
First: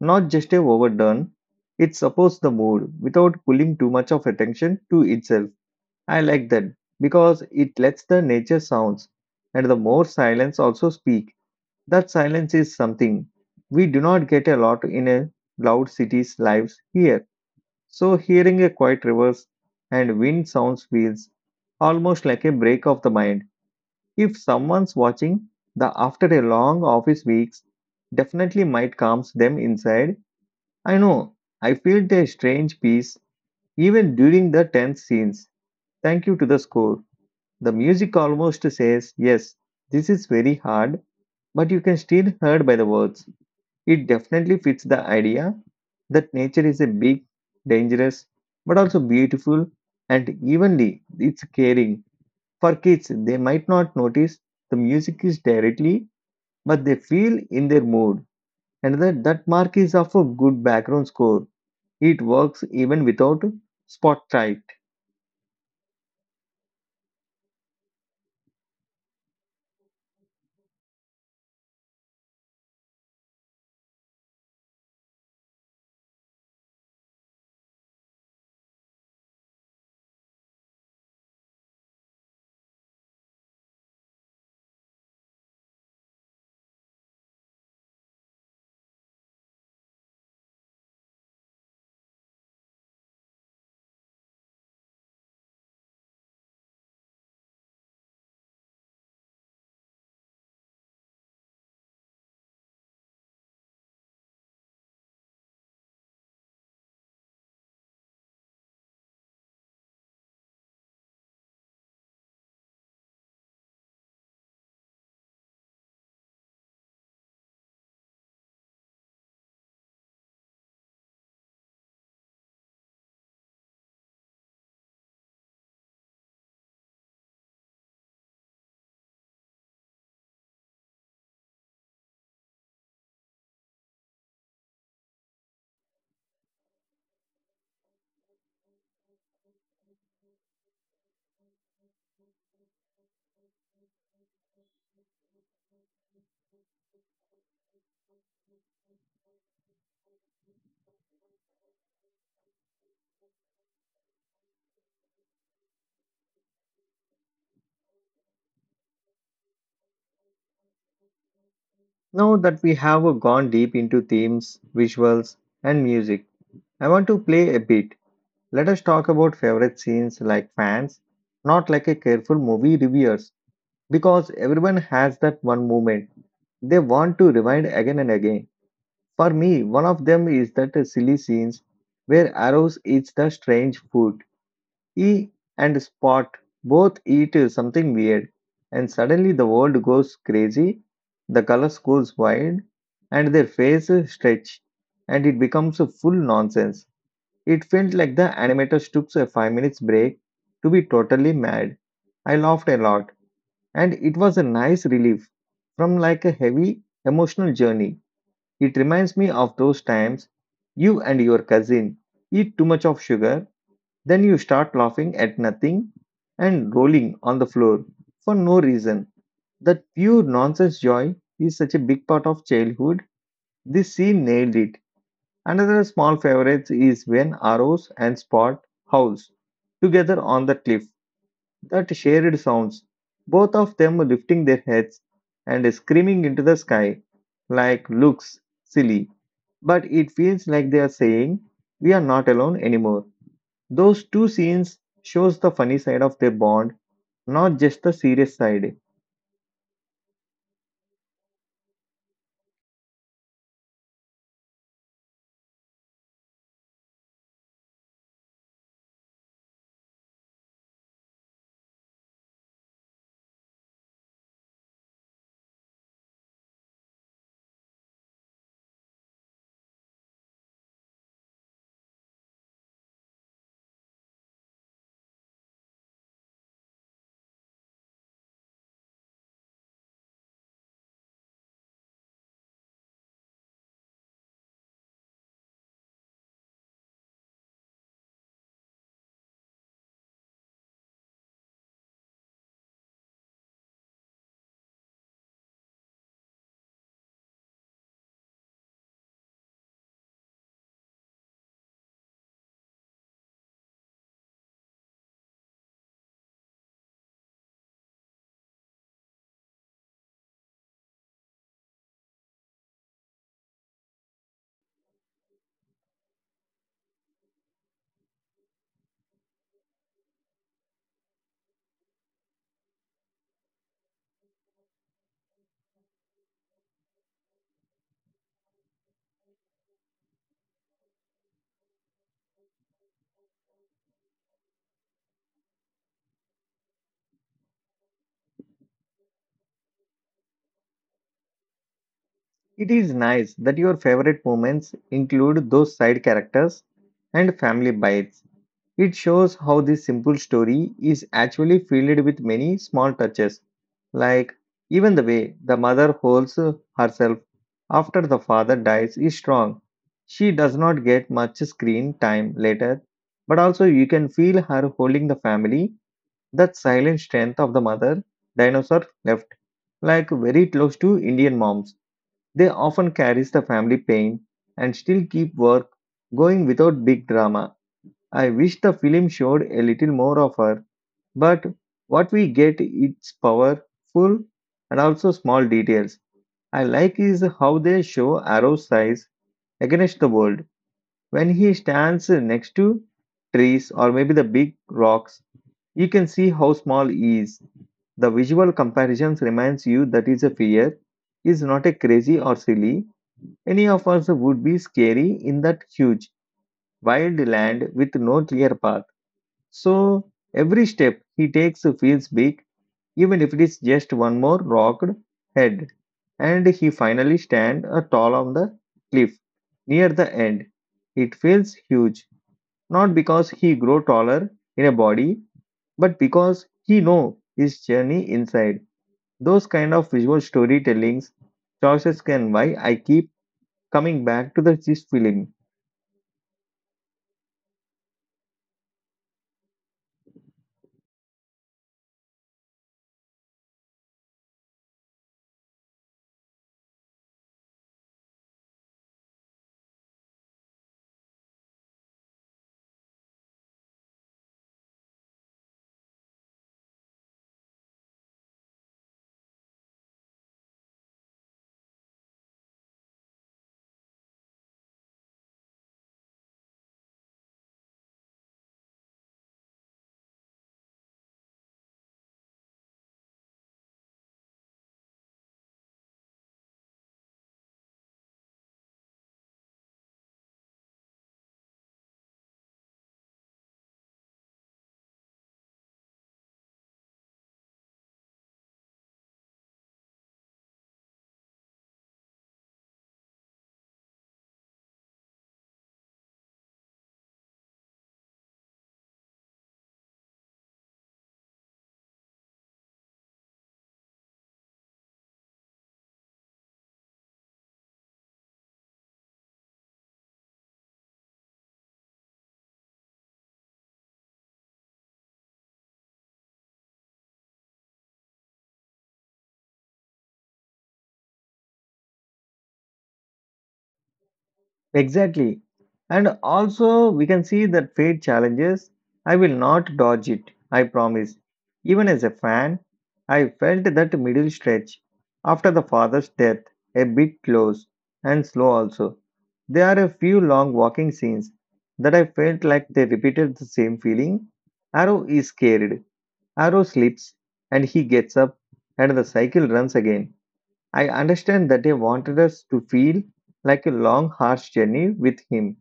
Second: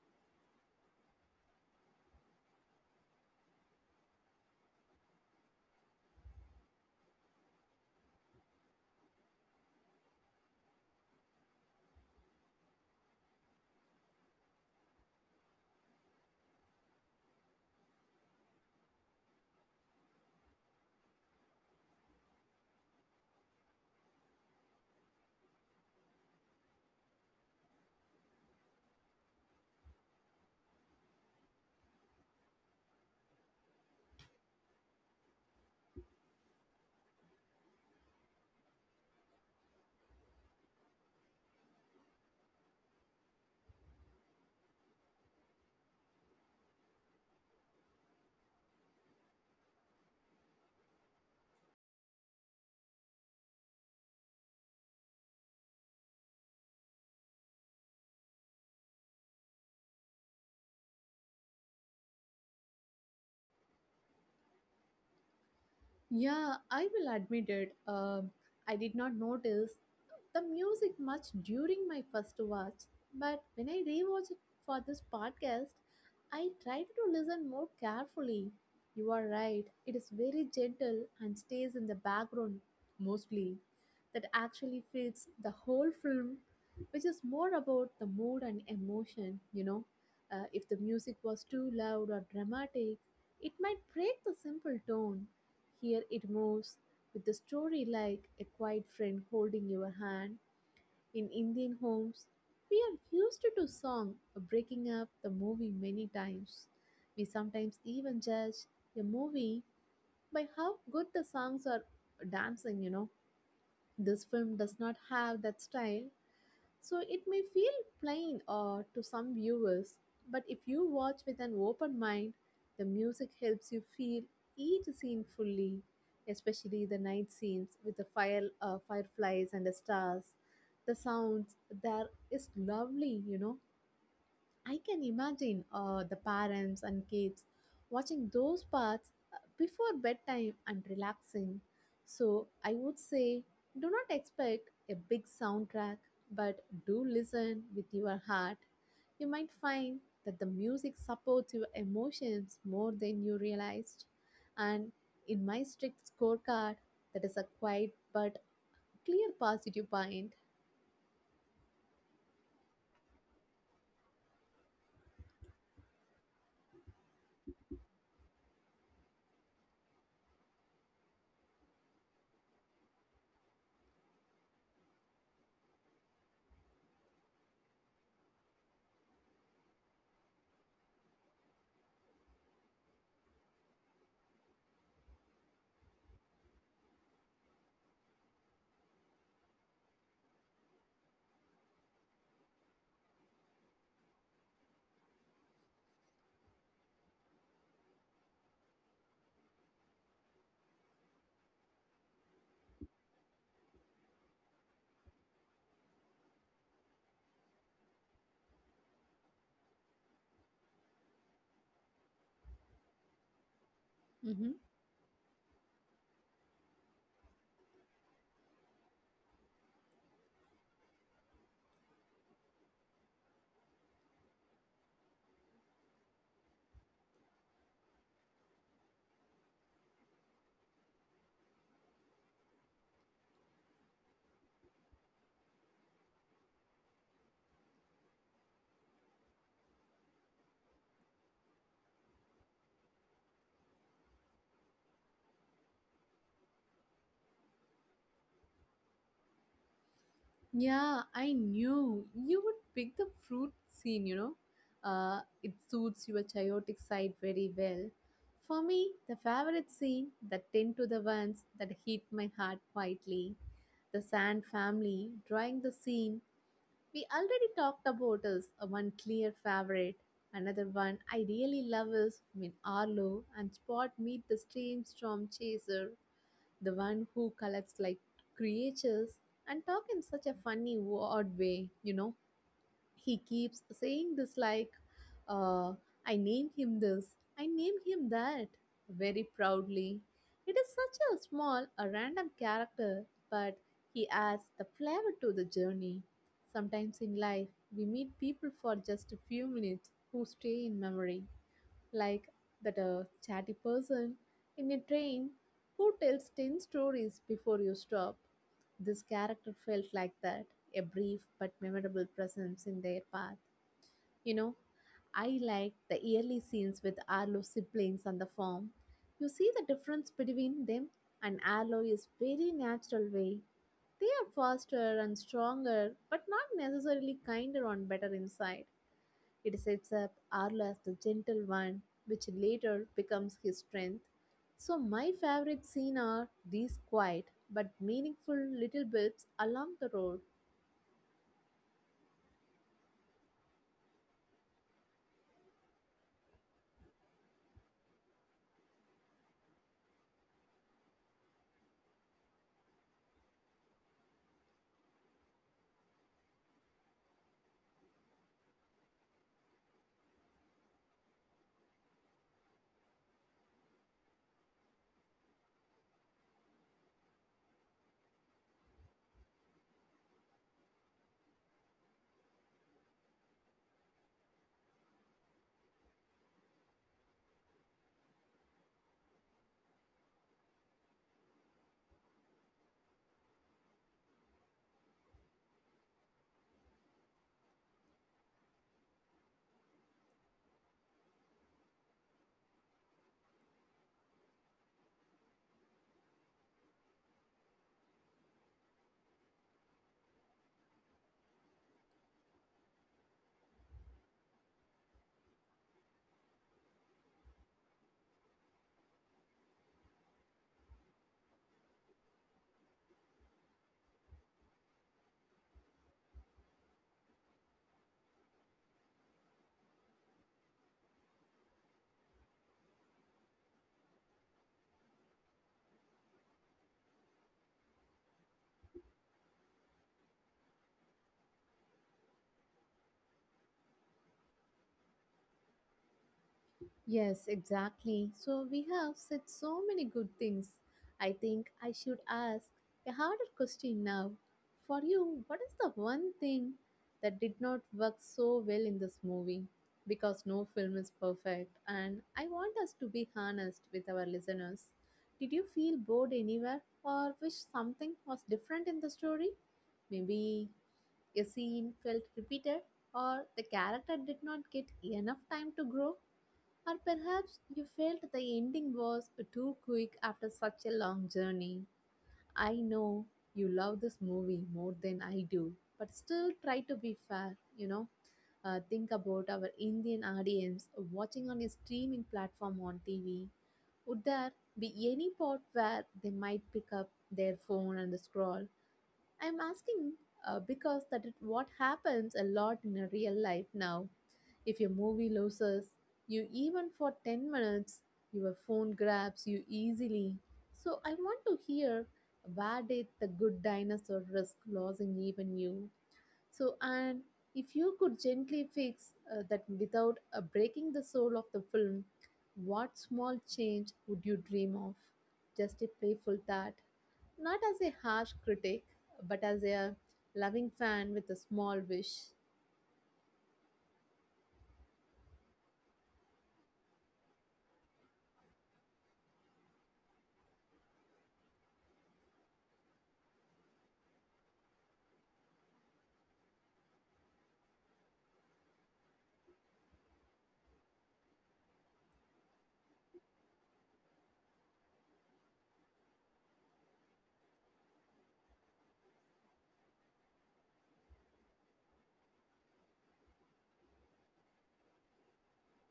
A: not just a overdone. It supports the mood without pulling too much of attention to itself. I like that because it lets the nature sounds and the more silence also speak, that silence is something we do not get a lot in a loud city's lives here. So hearing a quiet rivers and wind sounds feels almost like a break of the mind. If someone's watching the after a long office weeks, definitely might calms them inside. I know. I felt a strange peace even during the tense scenes. Thank you to the score. The music almost says, yes, this is very hard, but you can still heard by the words. It definitely fits the idea that nature is a big, dangerous, but also beautiful and evenly it's caring. For kids, they might not notice the music is directly, but they feel in their mood, and that, that mark is of a good background score. It works even without spotlight.
B: Yeah, I will admit it. Um, I did not notice the music much during my first watch, but when I rewatched it for this podcast, I tried to listen more carefully. You are right, it is very gentle and stays in the background mostly. That actually fits the whole film, which is more about the mood and emotion, you know. Uh, if the music was too loud or dramatic, it might break the simple tone. Here it moves with the story like a quiet friend holding your hand. In Indian homes, we are used to do song breaking up the movie many times. We sometimes even judge a movie by how good the songs are dancing, you know. This film does not have that style, so it may feel plain uh, to some viewers, but if you watch with an open mind, the music helps you feel each scene fully, especially the night scenes with the fire, uh, fireflies and the stars. The sounds there is lovely, you know. I can imagine uh, the parents and kids watching those parts uh, before bedtime and relaxing. So I would say do not expect a big soundtrack, but do listen with your heart. You might find that the music supports your emotions more than you realized. And in my strict scorecard, that is a quiet but clear positive point.
A: Now that we have gone deep into themes, visuals, and music, I want to play a bit. Let us talk about favorite scenes like fans, not like a careful movie reviewers, because everyone has that one moment they want to rewind again and again. For me, one of them is that silly scenes where Arrows eats the strange food. He and Spot both eat something weird, and suddenly the world goes crazy, the colors goes wild, and their faces stretch, and it becomes a full nonsense. It felt like the animators took a five minutes break to be totally mad. I laughed a lot, and it was a nice relief from like a heavy emotional journey. It reminds me of those times you and your cousin eat too much of sugar, then you start laughing at nothing and rolling on the floor for no reason. That pure nonsense joy is such a big part of childhood. This scene nailed it. Another small favorite is when Arrows and Spot howls together on the cliff. That shared sounds, both of them lifting their heads and screaming into the sky, like looks silly, but it feels like they are saying, "We are not alone anymore." Those two scenes shows the funny side of their bond, not just the serious side.
B: Yeah, I knew you would pick the fruit scene, you know. Uh, it suits your chaotic side very well. For me, the favorite scene, that ten to the ones that hit my heart quietly, the Sand family drawing the scene. We already talked about is a one clear favorite. Another one I really love is when Arlo and Spot meet the strange storm chaser, the one who collects like creatures and talk in such a funny odd way, you know. He keeps saying this like, uh, I named him this, I named him that, very proudly. It is such a small a random character, but he adds the flavor to the journey. Sometimes in life we meet people for just a few minutes who stay in memory, like that a chatty person in a train who tells ten stories before you stop. This character felt like that, a brief but memorable presence in their path. You know, I like the early scenes with Arlo siblings on the farm. You see the difference between them and Arlo is very natural way. They are faster and stronger, but not necessarily kinder and better inside. It sets up Arla, as the gentle one, which later becomes his strength. So, my favorite scene are these quiet but meaningful little bits along the road.
A: It is nice that your favorite moments include those side characters and family bites. It shows how this simple story is actually filled with many small touches, like even the way the mother holds herself after the father dies is strong. She does not get much screen time later, but also you can feel her holding the family, that silent strength of the mother dinosaur left, like very close to Indian moms. They often carries the family pain and still keep work going without big drama. I wish the film showed a little more of her, but what we get is powerful and also small details. I like is how they show Arrow's size against the world. When he stands next to trees or maybe the big rocks, you can see how small he is. The visual comparisons reminds you that is a fear is not a crazy or silly. Any of us would be scary in that huge, wild land with no clear path. So every step he takes feels big, even if it is just one more rocked head. And he finally stands tall on the cliff near the end. It feels huge, not because he grow taller in a body, but because he know his journey inside. Those kind of visual storytellings choices can why I keep coming back to the, this film.
B: Yes, exactly. So we have said so many good things. I think I should ask a harder question now. For you, what is the one thing that did not work so well in this movie? Because no film is perfect, and I want us to be honest with our listeners. Did you feel bored anywhere or wish something was different in the story? Maybe a scene felt repeated or the character did not get enough time to grow? Or perhaps you felt the ending was too quick after such a long journey. I know you love this movie more than I do, but still try to be fair, you know. Uh, think about our Indian audience watching on a streaming platform on T V. Would there be any part where they might pick up their phone and scroll? I'm asking uh, because that is what happens a lot in a real life now. If a movie loses you even for ten minutes, your phone grabs you easily. So I want to hear, where did the good dinosaur risk losing even you? So, and if you could gently fix uh, that without uh, breaking the soul of the film, what small change would you dream of? Just a playful thought, not as a harsh critic, but as a loving fan with a small wish.
A: Exactly. And also, we can see that fate challenges. I will not dodge it, I promise. Even as a fan, I felt that middle stretch after the father's death a bit close and slow also. There are a few long walking scenes that I felt like they repeated the same feeling. Arrow is scared, Arrow slips, and he gets up, and the cycle runs again. I understand that they wanted us to feel like a long, harsh journey with him,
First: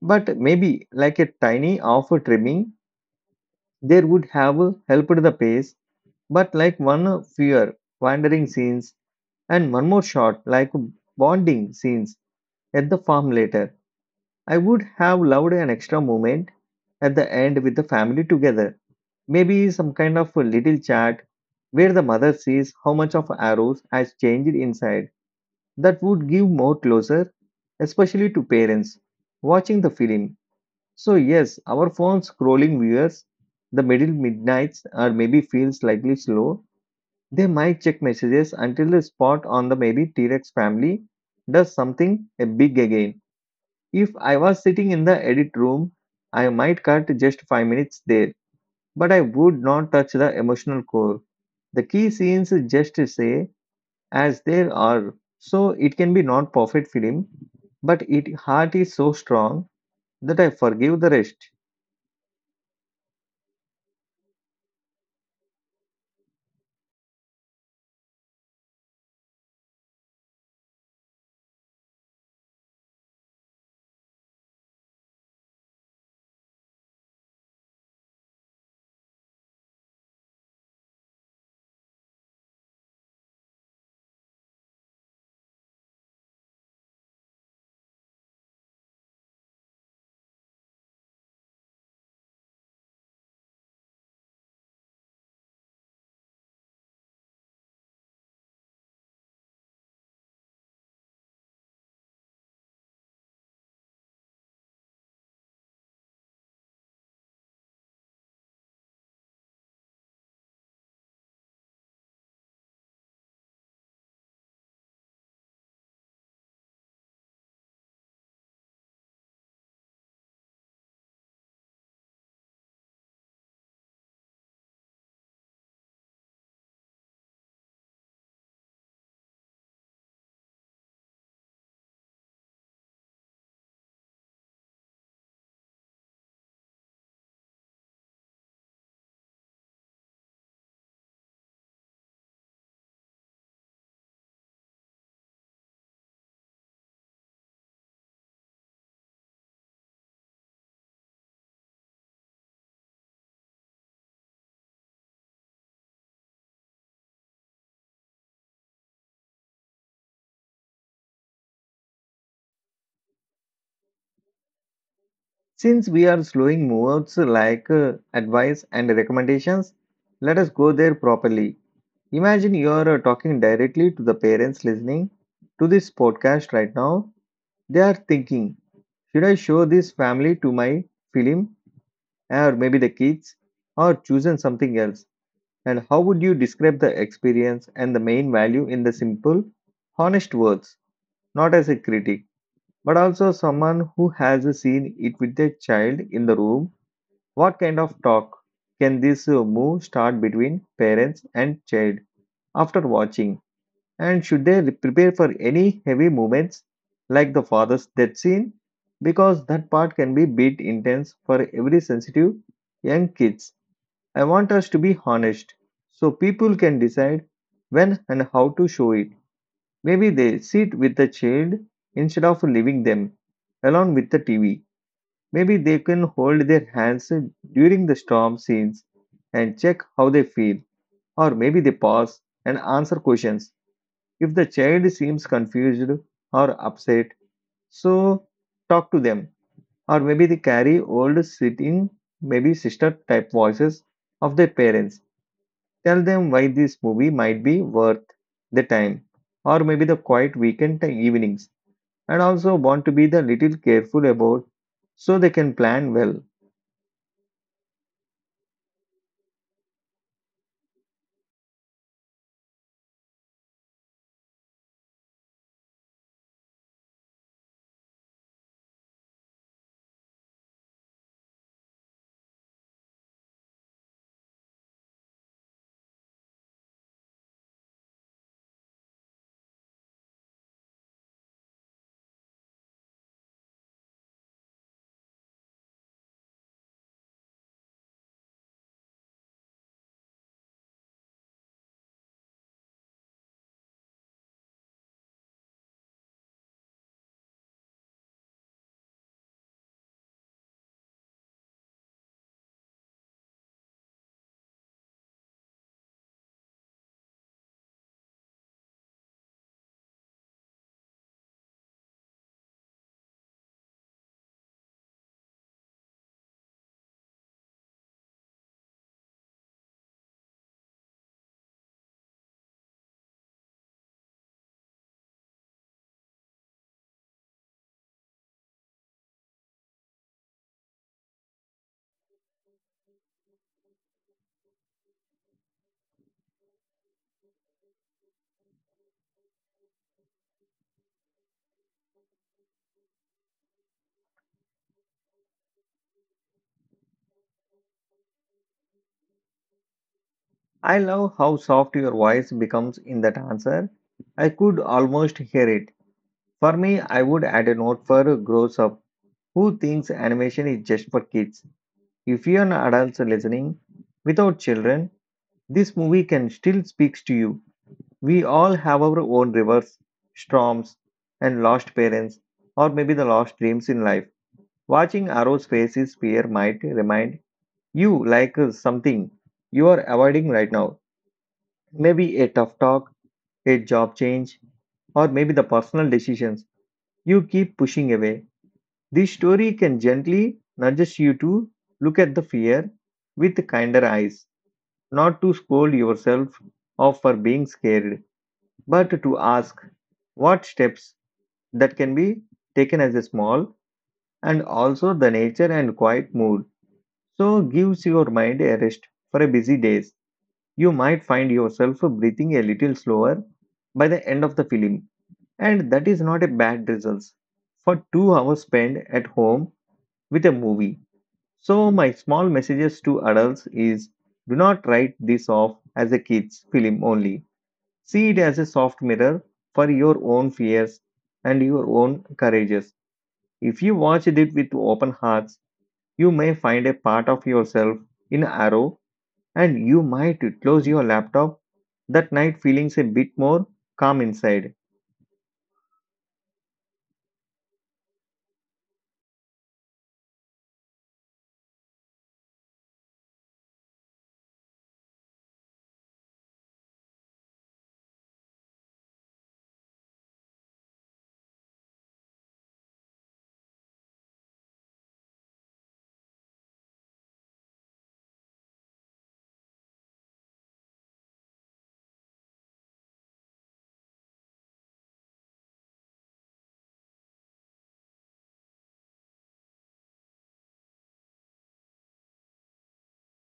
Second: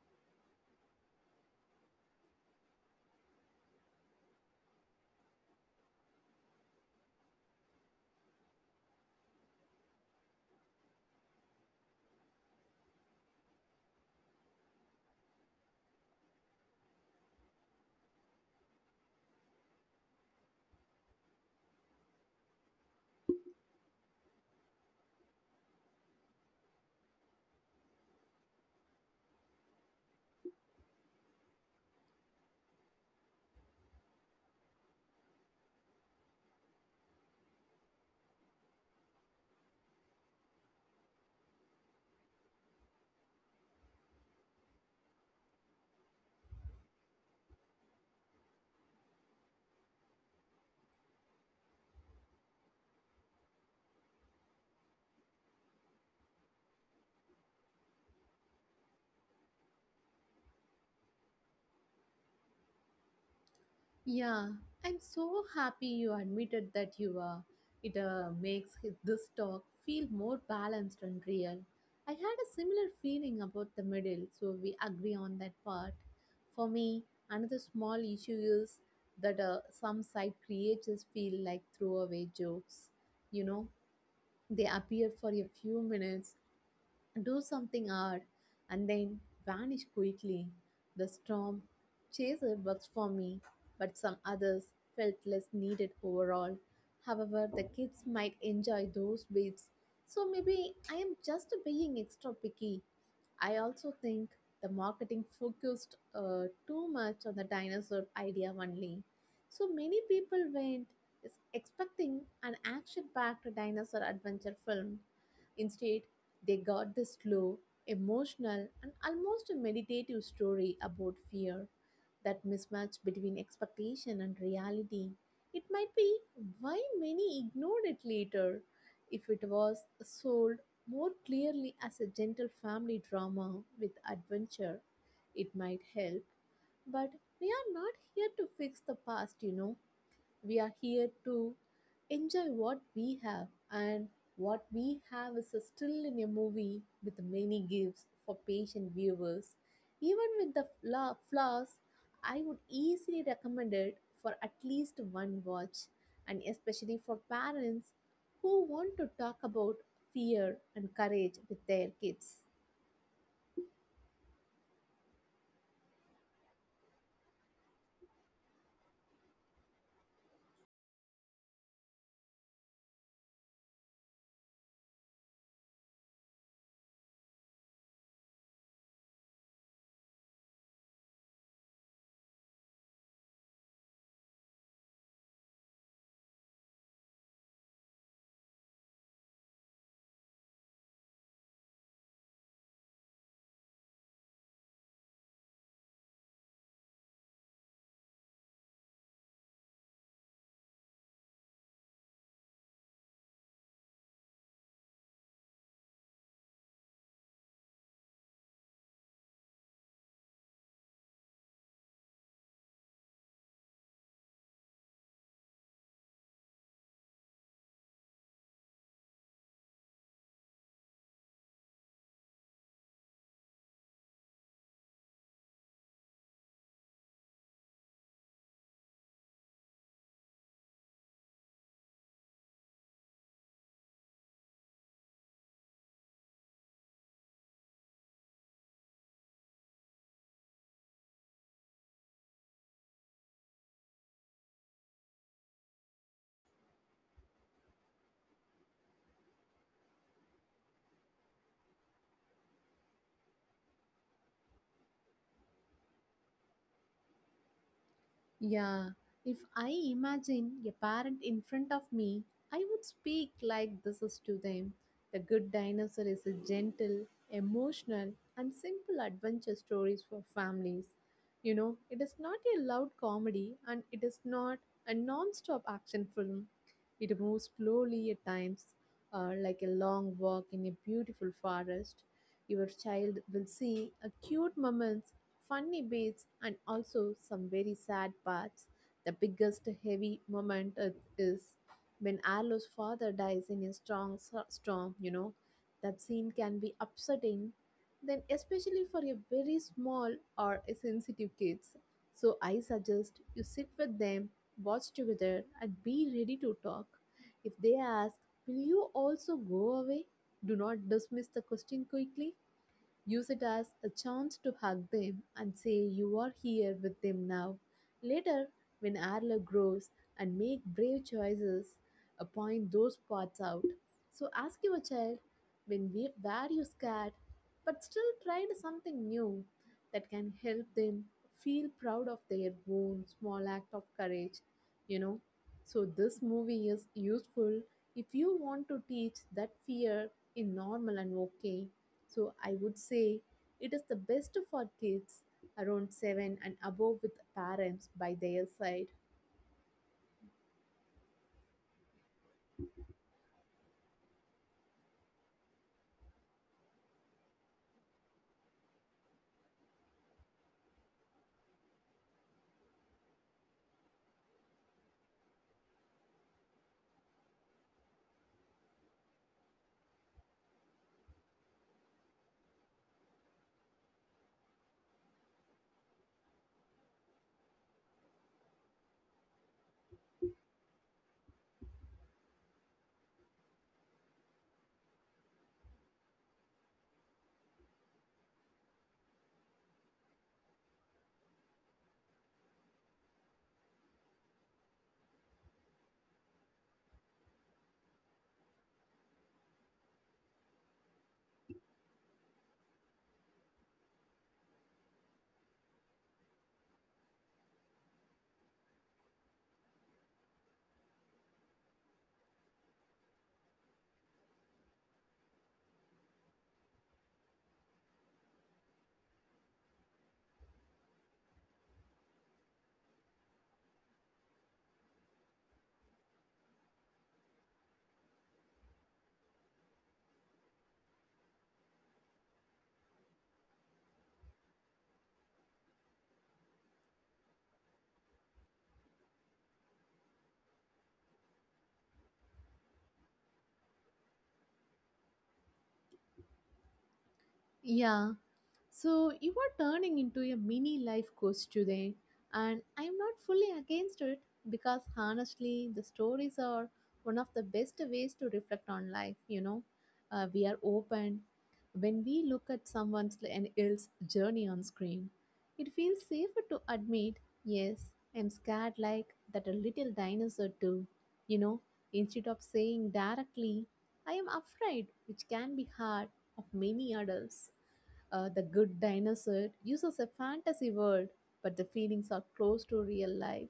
A: but maybe like a tiny off trimming, there would have helped the pace. But like one fear, wandering scenes, and one more shot, like bonding scenes at the farm later, I would have loved an extra moment at the end with the family together. Maybe some kind of a little chat where the mother sees how much of arrows has changed inside that would give more closure, especially to parents watching the film. So, yes, our phone scrolling viewers, the middle midnights, or maybe feel slightly slow. They might check messages until the spot on the maybe T Rex family does something a big again. If I was sitting in the edit room, I might cut just five minutes there, but I would not touch the emotional core. The key scenes just say as there are. So it can be not perfect film, but it heart is so strong that I forgive the rest.
B: Yeah, I'm so happy you admitted that you are. It uh, makes hi- this talk feel more balanced and real. I had a similar feeling about the middle, so we agree on that part. For me, another small issue is that uh, some side creators feel like throwaway jokes. You know, they appear for a few minutes do something odd, and then vanish quickly. The storm chaser works for me, but some others felt less needed overall. However, the kids might enjoy those bits, so maybe I am just being extra picky. I also think the marketing focused uh, too much on the dinosaur idea only. So many people went is expecting an action packed dinosaur adventure film. Instead, they got this slow, emotional, and almost a meditative story about fear. That mismatch between expectation and reality. It might be why many ignored it later if it was sold more clearly as a gentle family drama with adventure. It might help, but we are not here to fix the past, you know. We are here to enjoy what we have, and what we have is still in a movie with many gifts for patient viewers. Even with the fla- flaws, I would easily recommend it for at least one watch, and especially for parents who want to talk about fear and courage with their kids.
A: Since we are slowing moves like uh, advice and recommendations, let us go there properly. Imagine you are uh, talking directly to the parents listening to this podcast right now. They are thinking, should I show this family to my film or maybe the kids or choosing something else? And how would you describe the experience and the main value in the simple, honest words, not as a critic, but also someone who has seen it with a child in the room? What kind of talk can this uh, move start between parents and child after watching? And should they re- prepare for any heavy moments like the father's death scene? Because that part can be bit intense for every sensitive young kids. I want us to be honest so people can decide when and how to show it. Maybe they sit with the child instead of leaving them along with the T V. Maybe they can hold their hands during the storm scenes and check how they feel. Or maybe they pause and answer questions. If the child seems confused or upset, so talk to them. Or maybe they carry old sitting, maybe sister type voices of their parents. Tell them why this movie might be worth the time or maybe the quiet weekend evenings and also want to be the little careful about so they can plan well.
B: Yeah, if I imagine a parent in front of me, I would speak like this is to them. The Good Dinosaur is a gentle, emotional, and simple adventure stories for families. You know, it is not a loud comedy and it is not a non-stop action film. It moves slowly at times, uh, like a long walk in a beautiful forest. Your child will see a cute moments funny bits and also some very sad parts. The biggest heavy moment i- is when Arlo's father dies in a strong s- storm, you know. That scene can be upsetting, then especially for a very small or a sensitive kids. So I suggest you sit with them, watch together and be ready to talk. If they ask, will you also go away? Do not dismiss the question quickly. Use it as a chance to hug them and say you are here with them now. Later, when Arla grows and make brave choices, uh, point those parts out. So ask your child when we were you scared, but still tried something new that can help them feel proud of their own small act of courage. You know, so this movie is useful if you want to teach that fear is normal and okay so I would say it is the best for kids around seven and above with parents by their side.
A: I love how soft your voice becomes in that answer. I could almost hear it. For me, I would add a note for a grown up who thinks animation is just for kids. If you're an adult listening without children, this movie can still speaks to you. We all have our own rivers, storms, and lost parents, or maybe the lost dreams in life. Watching Arrow's faces fear might remind you like uh, something you are avoiding right now. Maybe a tough talk, a job change, or maybe the personal decisions you keep pushing away. This story can gently nudge you to look at the fear with kinder eyes, not to scold yourself off for being scared, but to ask what steps that can be taken as a small. And also the nature and quiet mood so gives your mind a rest for a busy days. You might find yourself breathing a little slower by the end of the film, and that is not a bad result for two hours spent at home with a movie. So my small messages to adults is, do not write this off as a kids film only. See it as a soft mirror for your own fears and your own courage. If you watched it with open hearts, you may find a part of yourself in Arrow, and you might close your laptop that night feeling a bit more calm inside.
B: Yeah, so you are turning into a mini life coach today, and I'm not fully against it because honestly, the stories are one of the best ways to reflect on life. You know, uh, we are open when we look at someone's and else journey on screen. It feels safer to admit, yes, I'm scared like that a little dinosaur too. You know, instead of saying directly, I am afraid, which can be hard of many adults. Uh, the good dinosaur uses a fantasy world, but the feelings are close to real life.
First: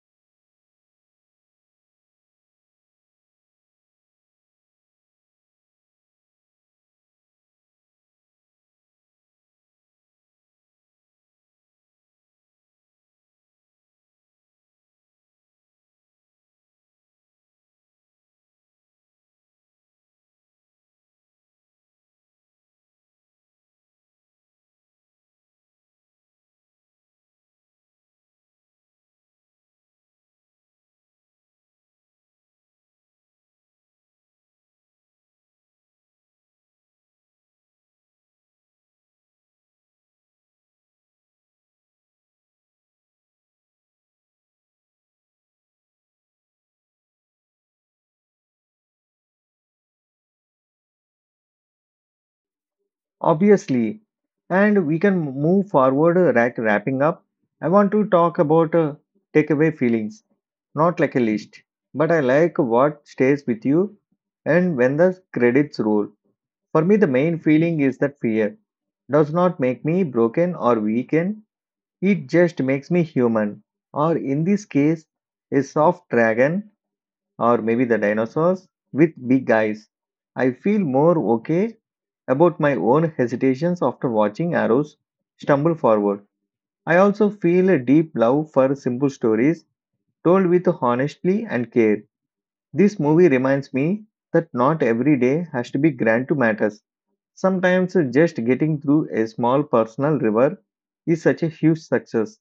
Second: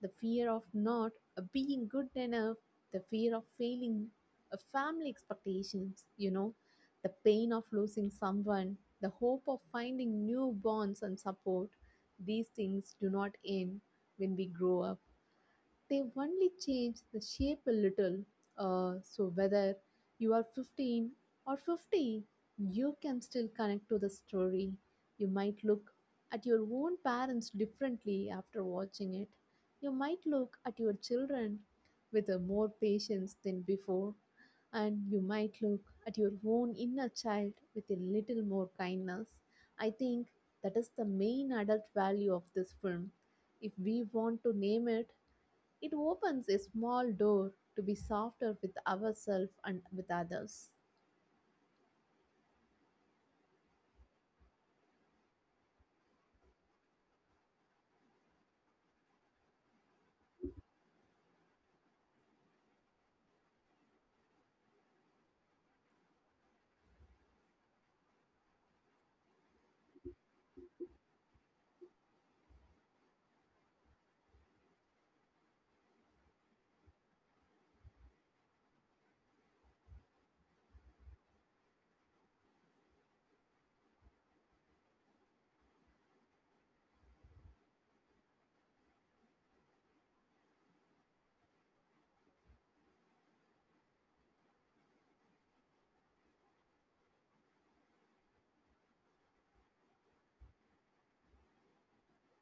B: The fear of not uh, being good enough, the fear of failing, uh, family expectations, you know, the pain of losing someone, the hope of finding new bonds and support. These things do not end when we grow up they only change the shape a little. Uh, so whether you are fifteen or fifty, you can still connect to the story. You might look at your own parents differently after watching it. You might look at your children with a more patience than before, and you might look at your own inner child with a little more kindness. I think that is the main adult value of this film. If we want to name it, it opens a small door to be softer with ourselves and with others.
A: Obviously, and we can move forward uh, rack- wrapping up. I want to talk about uh, takeaway feelings, not like a list, but I like what stays with you and when the credits roll. For me, the main feeling is that fear does not make me broken or weaken. It just makes me human, or in this case, a soft dragon, or maybe the dinosaurs with big eyes. I feel more okay about my own hesitations after watching arrows stumble forward. I also feel a deep love for simple stories told with honesty and care. This movie reminds me that not every day has to be grand to matter. Sometimes just getting through a small personal river is such a huge success.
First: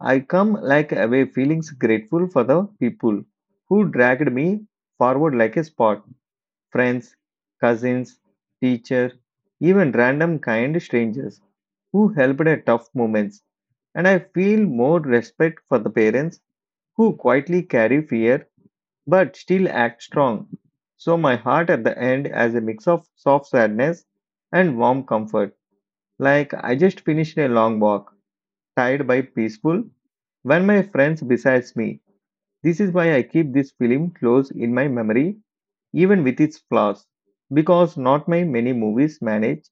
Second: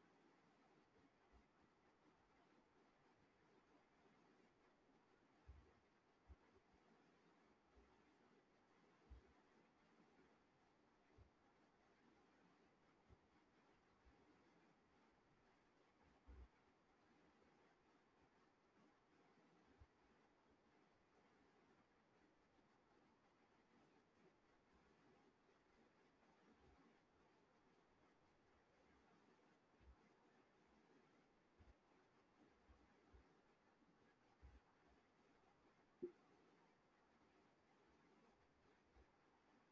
A: I come like away feelings grateful for the people who dragged me forward like a spot. Friends, cousins, teacher, even random kind strangers who helped at tough moments. And I feel more respect for the parents who quietly carry fear but still act strong. So my heart at the end has a mix of soft sadness and warm comfort. Like I just finished a long walk tired by peaceful when my friends besides me. This is why I keep this film close in my memory, even with its flaws, because not my many movies manage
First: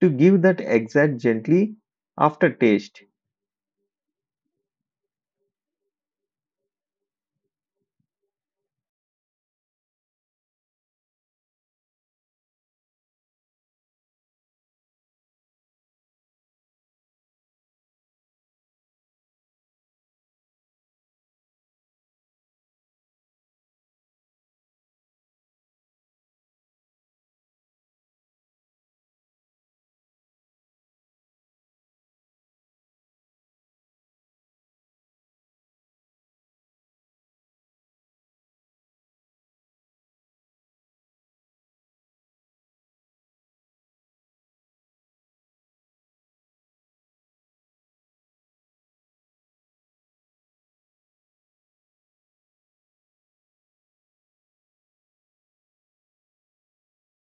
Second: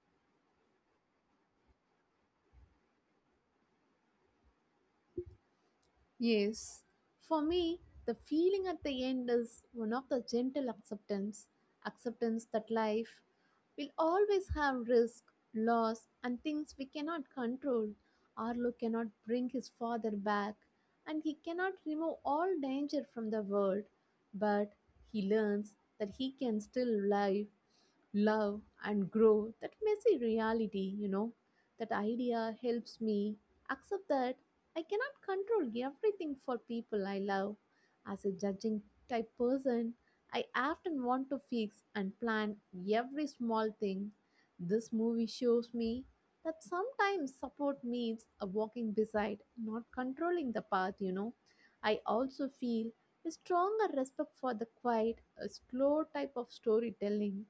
A: to give that exact gently aftertaste.
B: Yes, for me, the feeling at the end is one of the gentle acceptance, acceptance that life will always have risk, loss, and things we cannot control. Arlo cannot bring his father back, and he cannot remove all danger from the world, but he learns that he can still live love and grow that messy reality, you know. That idea helps me accept that I cannot control everything for people I love. As a judging type person, I often want to fix and plan every small thing. This movie shows me that sometimes support means a walking beside, not controlling the path, you know. I also feel a stronger respect for the quiet, a slow type of storytelling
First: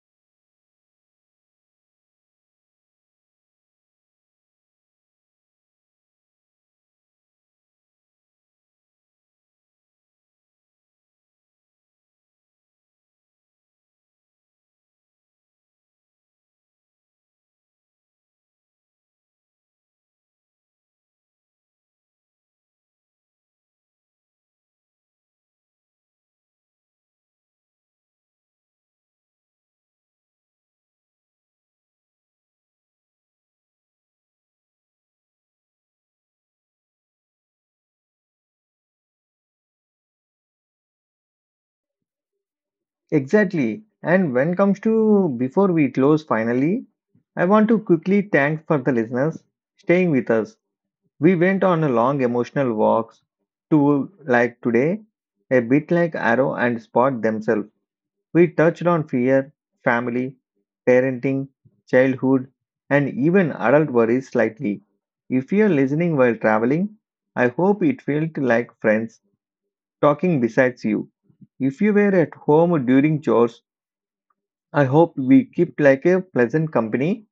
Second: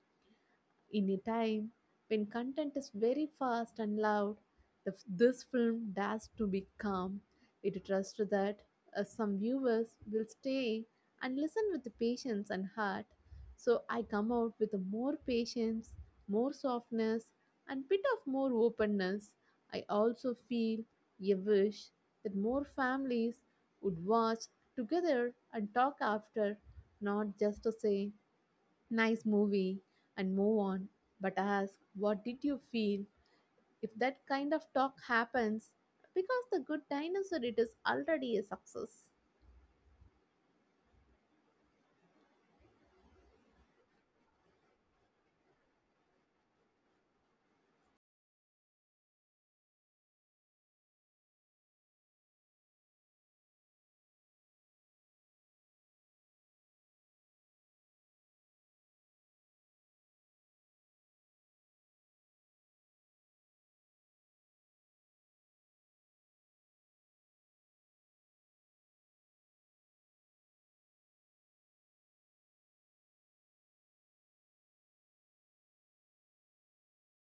B: in a time when content is very fast and loud, the, f- this film dares to be calm. It trusts that uh, some viewers will stay and listen with patience and heart. So I come out with more patience, more softness, and bit of more openness. I also feel a wish that more families would watch together and talk after, not just to say nice movie and move on but ask what did you feel if that kind of talk happens because the good dinosaur it is already a success.
A: Exactly. And when comes to before we close finally, I want to quickly thank for the listeners staying with us. We went on a long emotional walks to like today, a bit like Arrow and Spot themselves. We touched on fear, family, parenting, childhood, and even adult worries slightly. If you're listening while traveling, I hope it felt like friends talking besides you. If you were at home during chores, I hope we kept like a pleasant company.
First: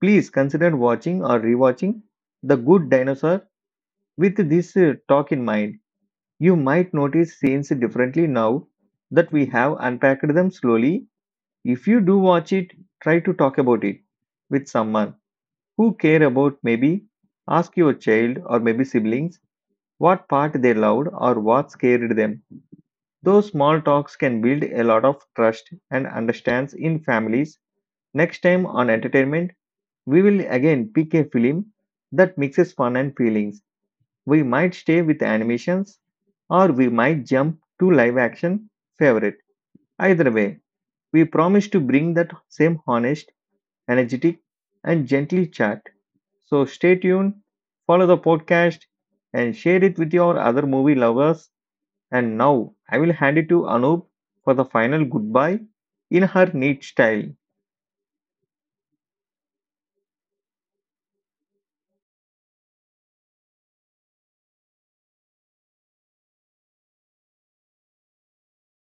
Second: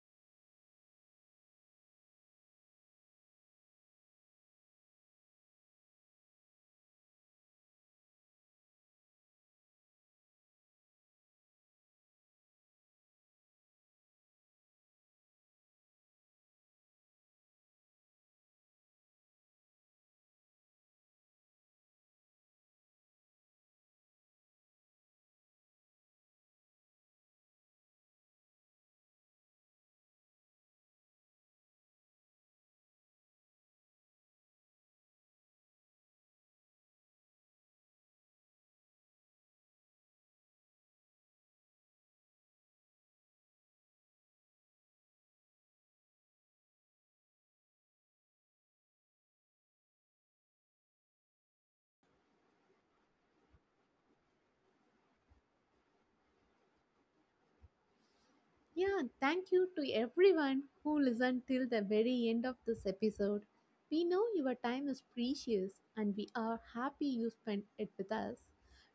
A: Please consider watching or rewatching The Good Dinosaur with this uh, talk in mind. You might notice scenes differently now that we have unpacked them slowly. If you do watch it, try to talk about it with someone who care about, maybe ask your child or maybe siblings what part they loved or what scared them. Those small talks can build a lot of trust and understands in families. Next time on entertainment, we will again pick a film that mixes fun and feelings. We might stay with animations or we might jump to live action favorite. Either way, we promise to bring that same honest energetic, and gentle chat. So stay tuned, follow the podcast, and share it with your other movie lovers. And now I will hand it to Anup for the final goodbye in her neat style.
B: Yeah, thank you to everyone who listened till the very end of this episode. We know your time is precious and we are happy you spent it with us.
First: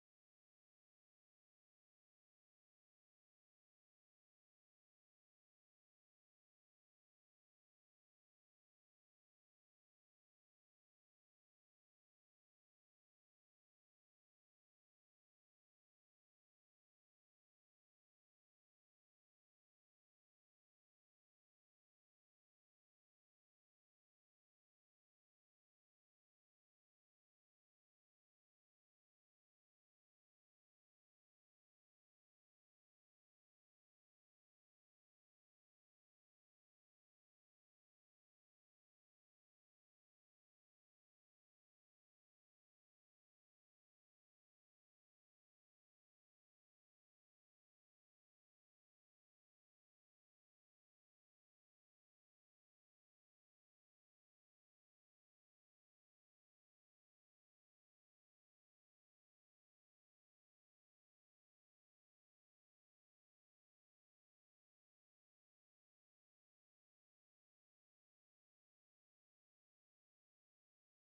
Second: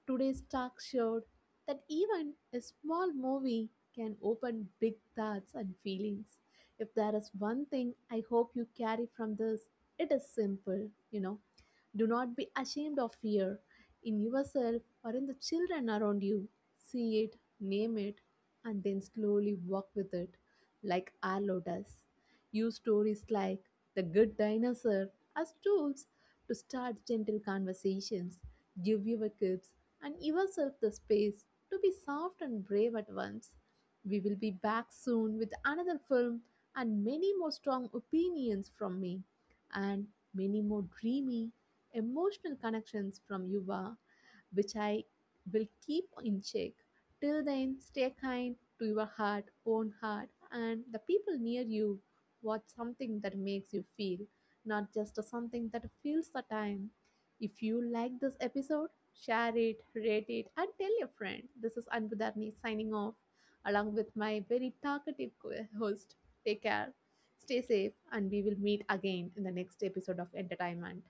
B: Today's talk showed that even a small movie can open big thoughts and feelings. If there is one thing I hope you carry from this, it is simple, you know do not be ashamed of fear in yourself or in the children around you. See it, name it, and then slowly walk with it, like Arlo does. Use stories like The Good Dinosaur as tools to start gentle conversations. Give your kids and yourself the space to be soft and brave at once. We will be back soon with another film and many more strong opinions from me and many more dreamy emotional connections from Yuva, which I will keep in check. Till then, stay kind to your heart, own heart, and the people near you. Watch something that makes you feel, not just something that fills the time. If you like this episode, share it, rate it, and tell your friend. This is Anbudarni signing off along with my very talkative co- host. Take care, stay safe, and we will meet again in the next episode of Entertainment.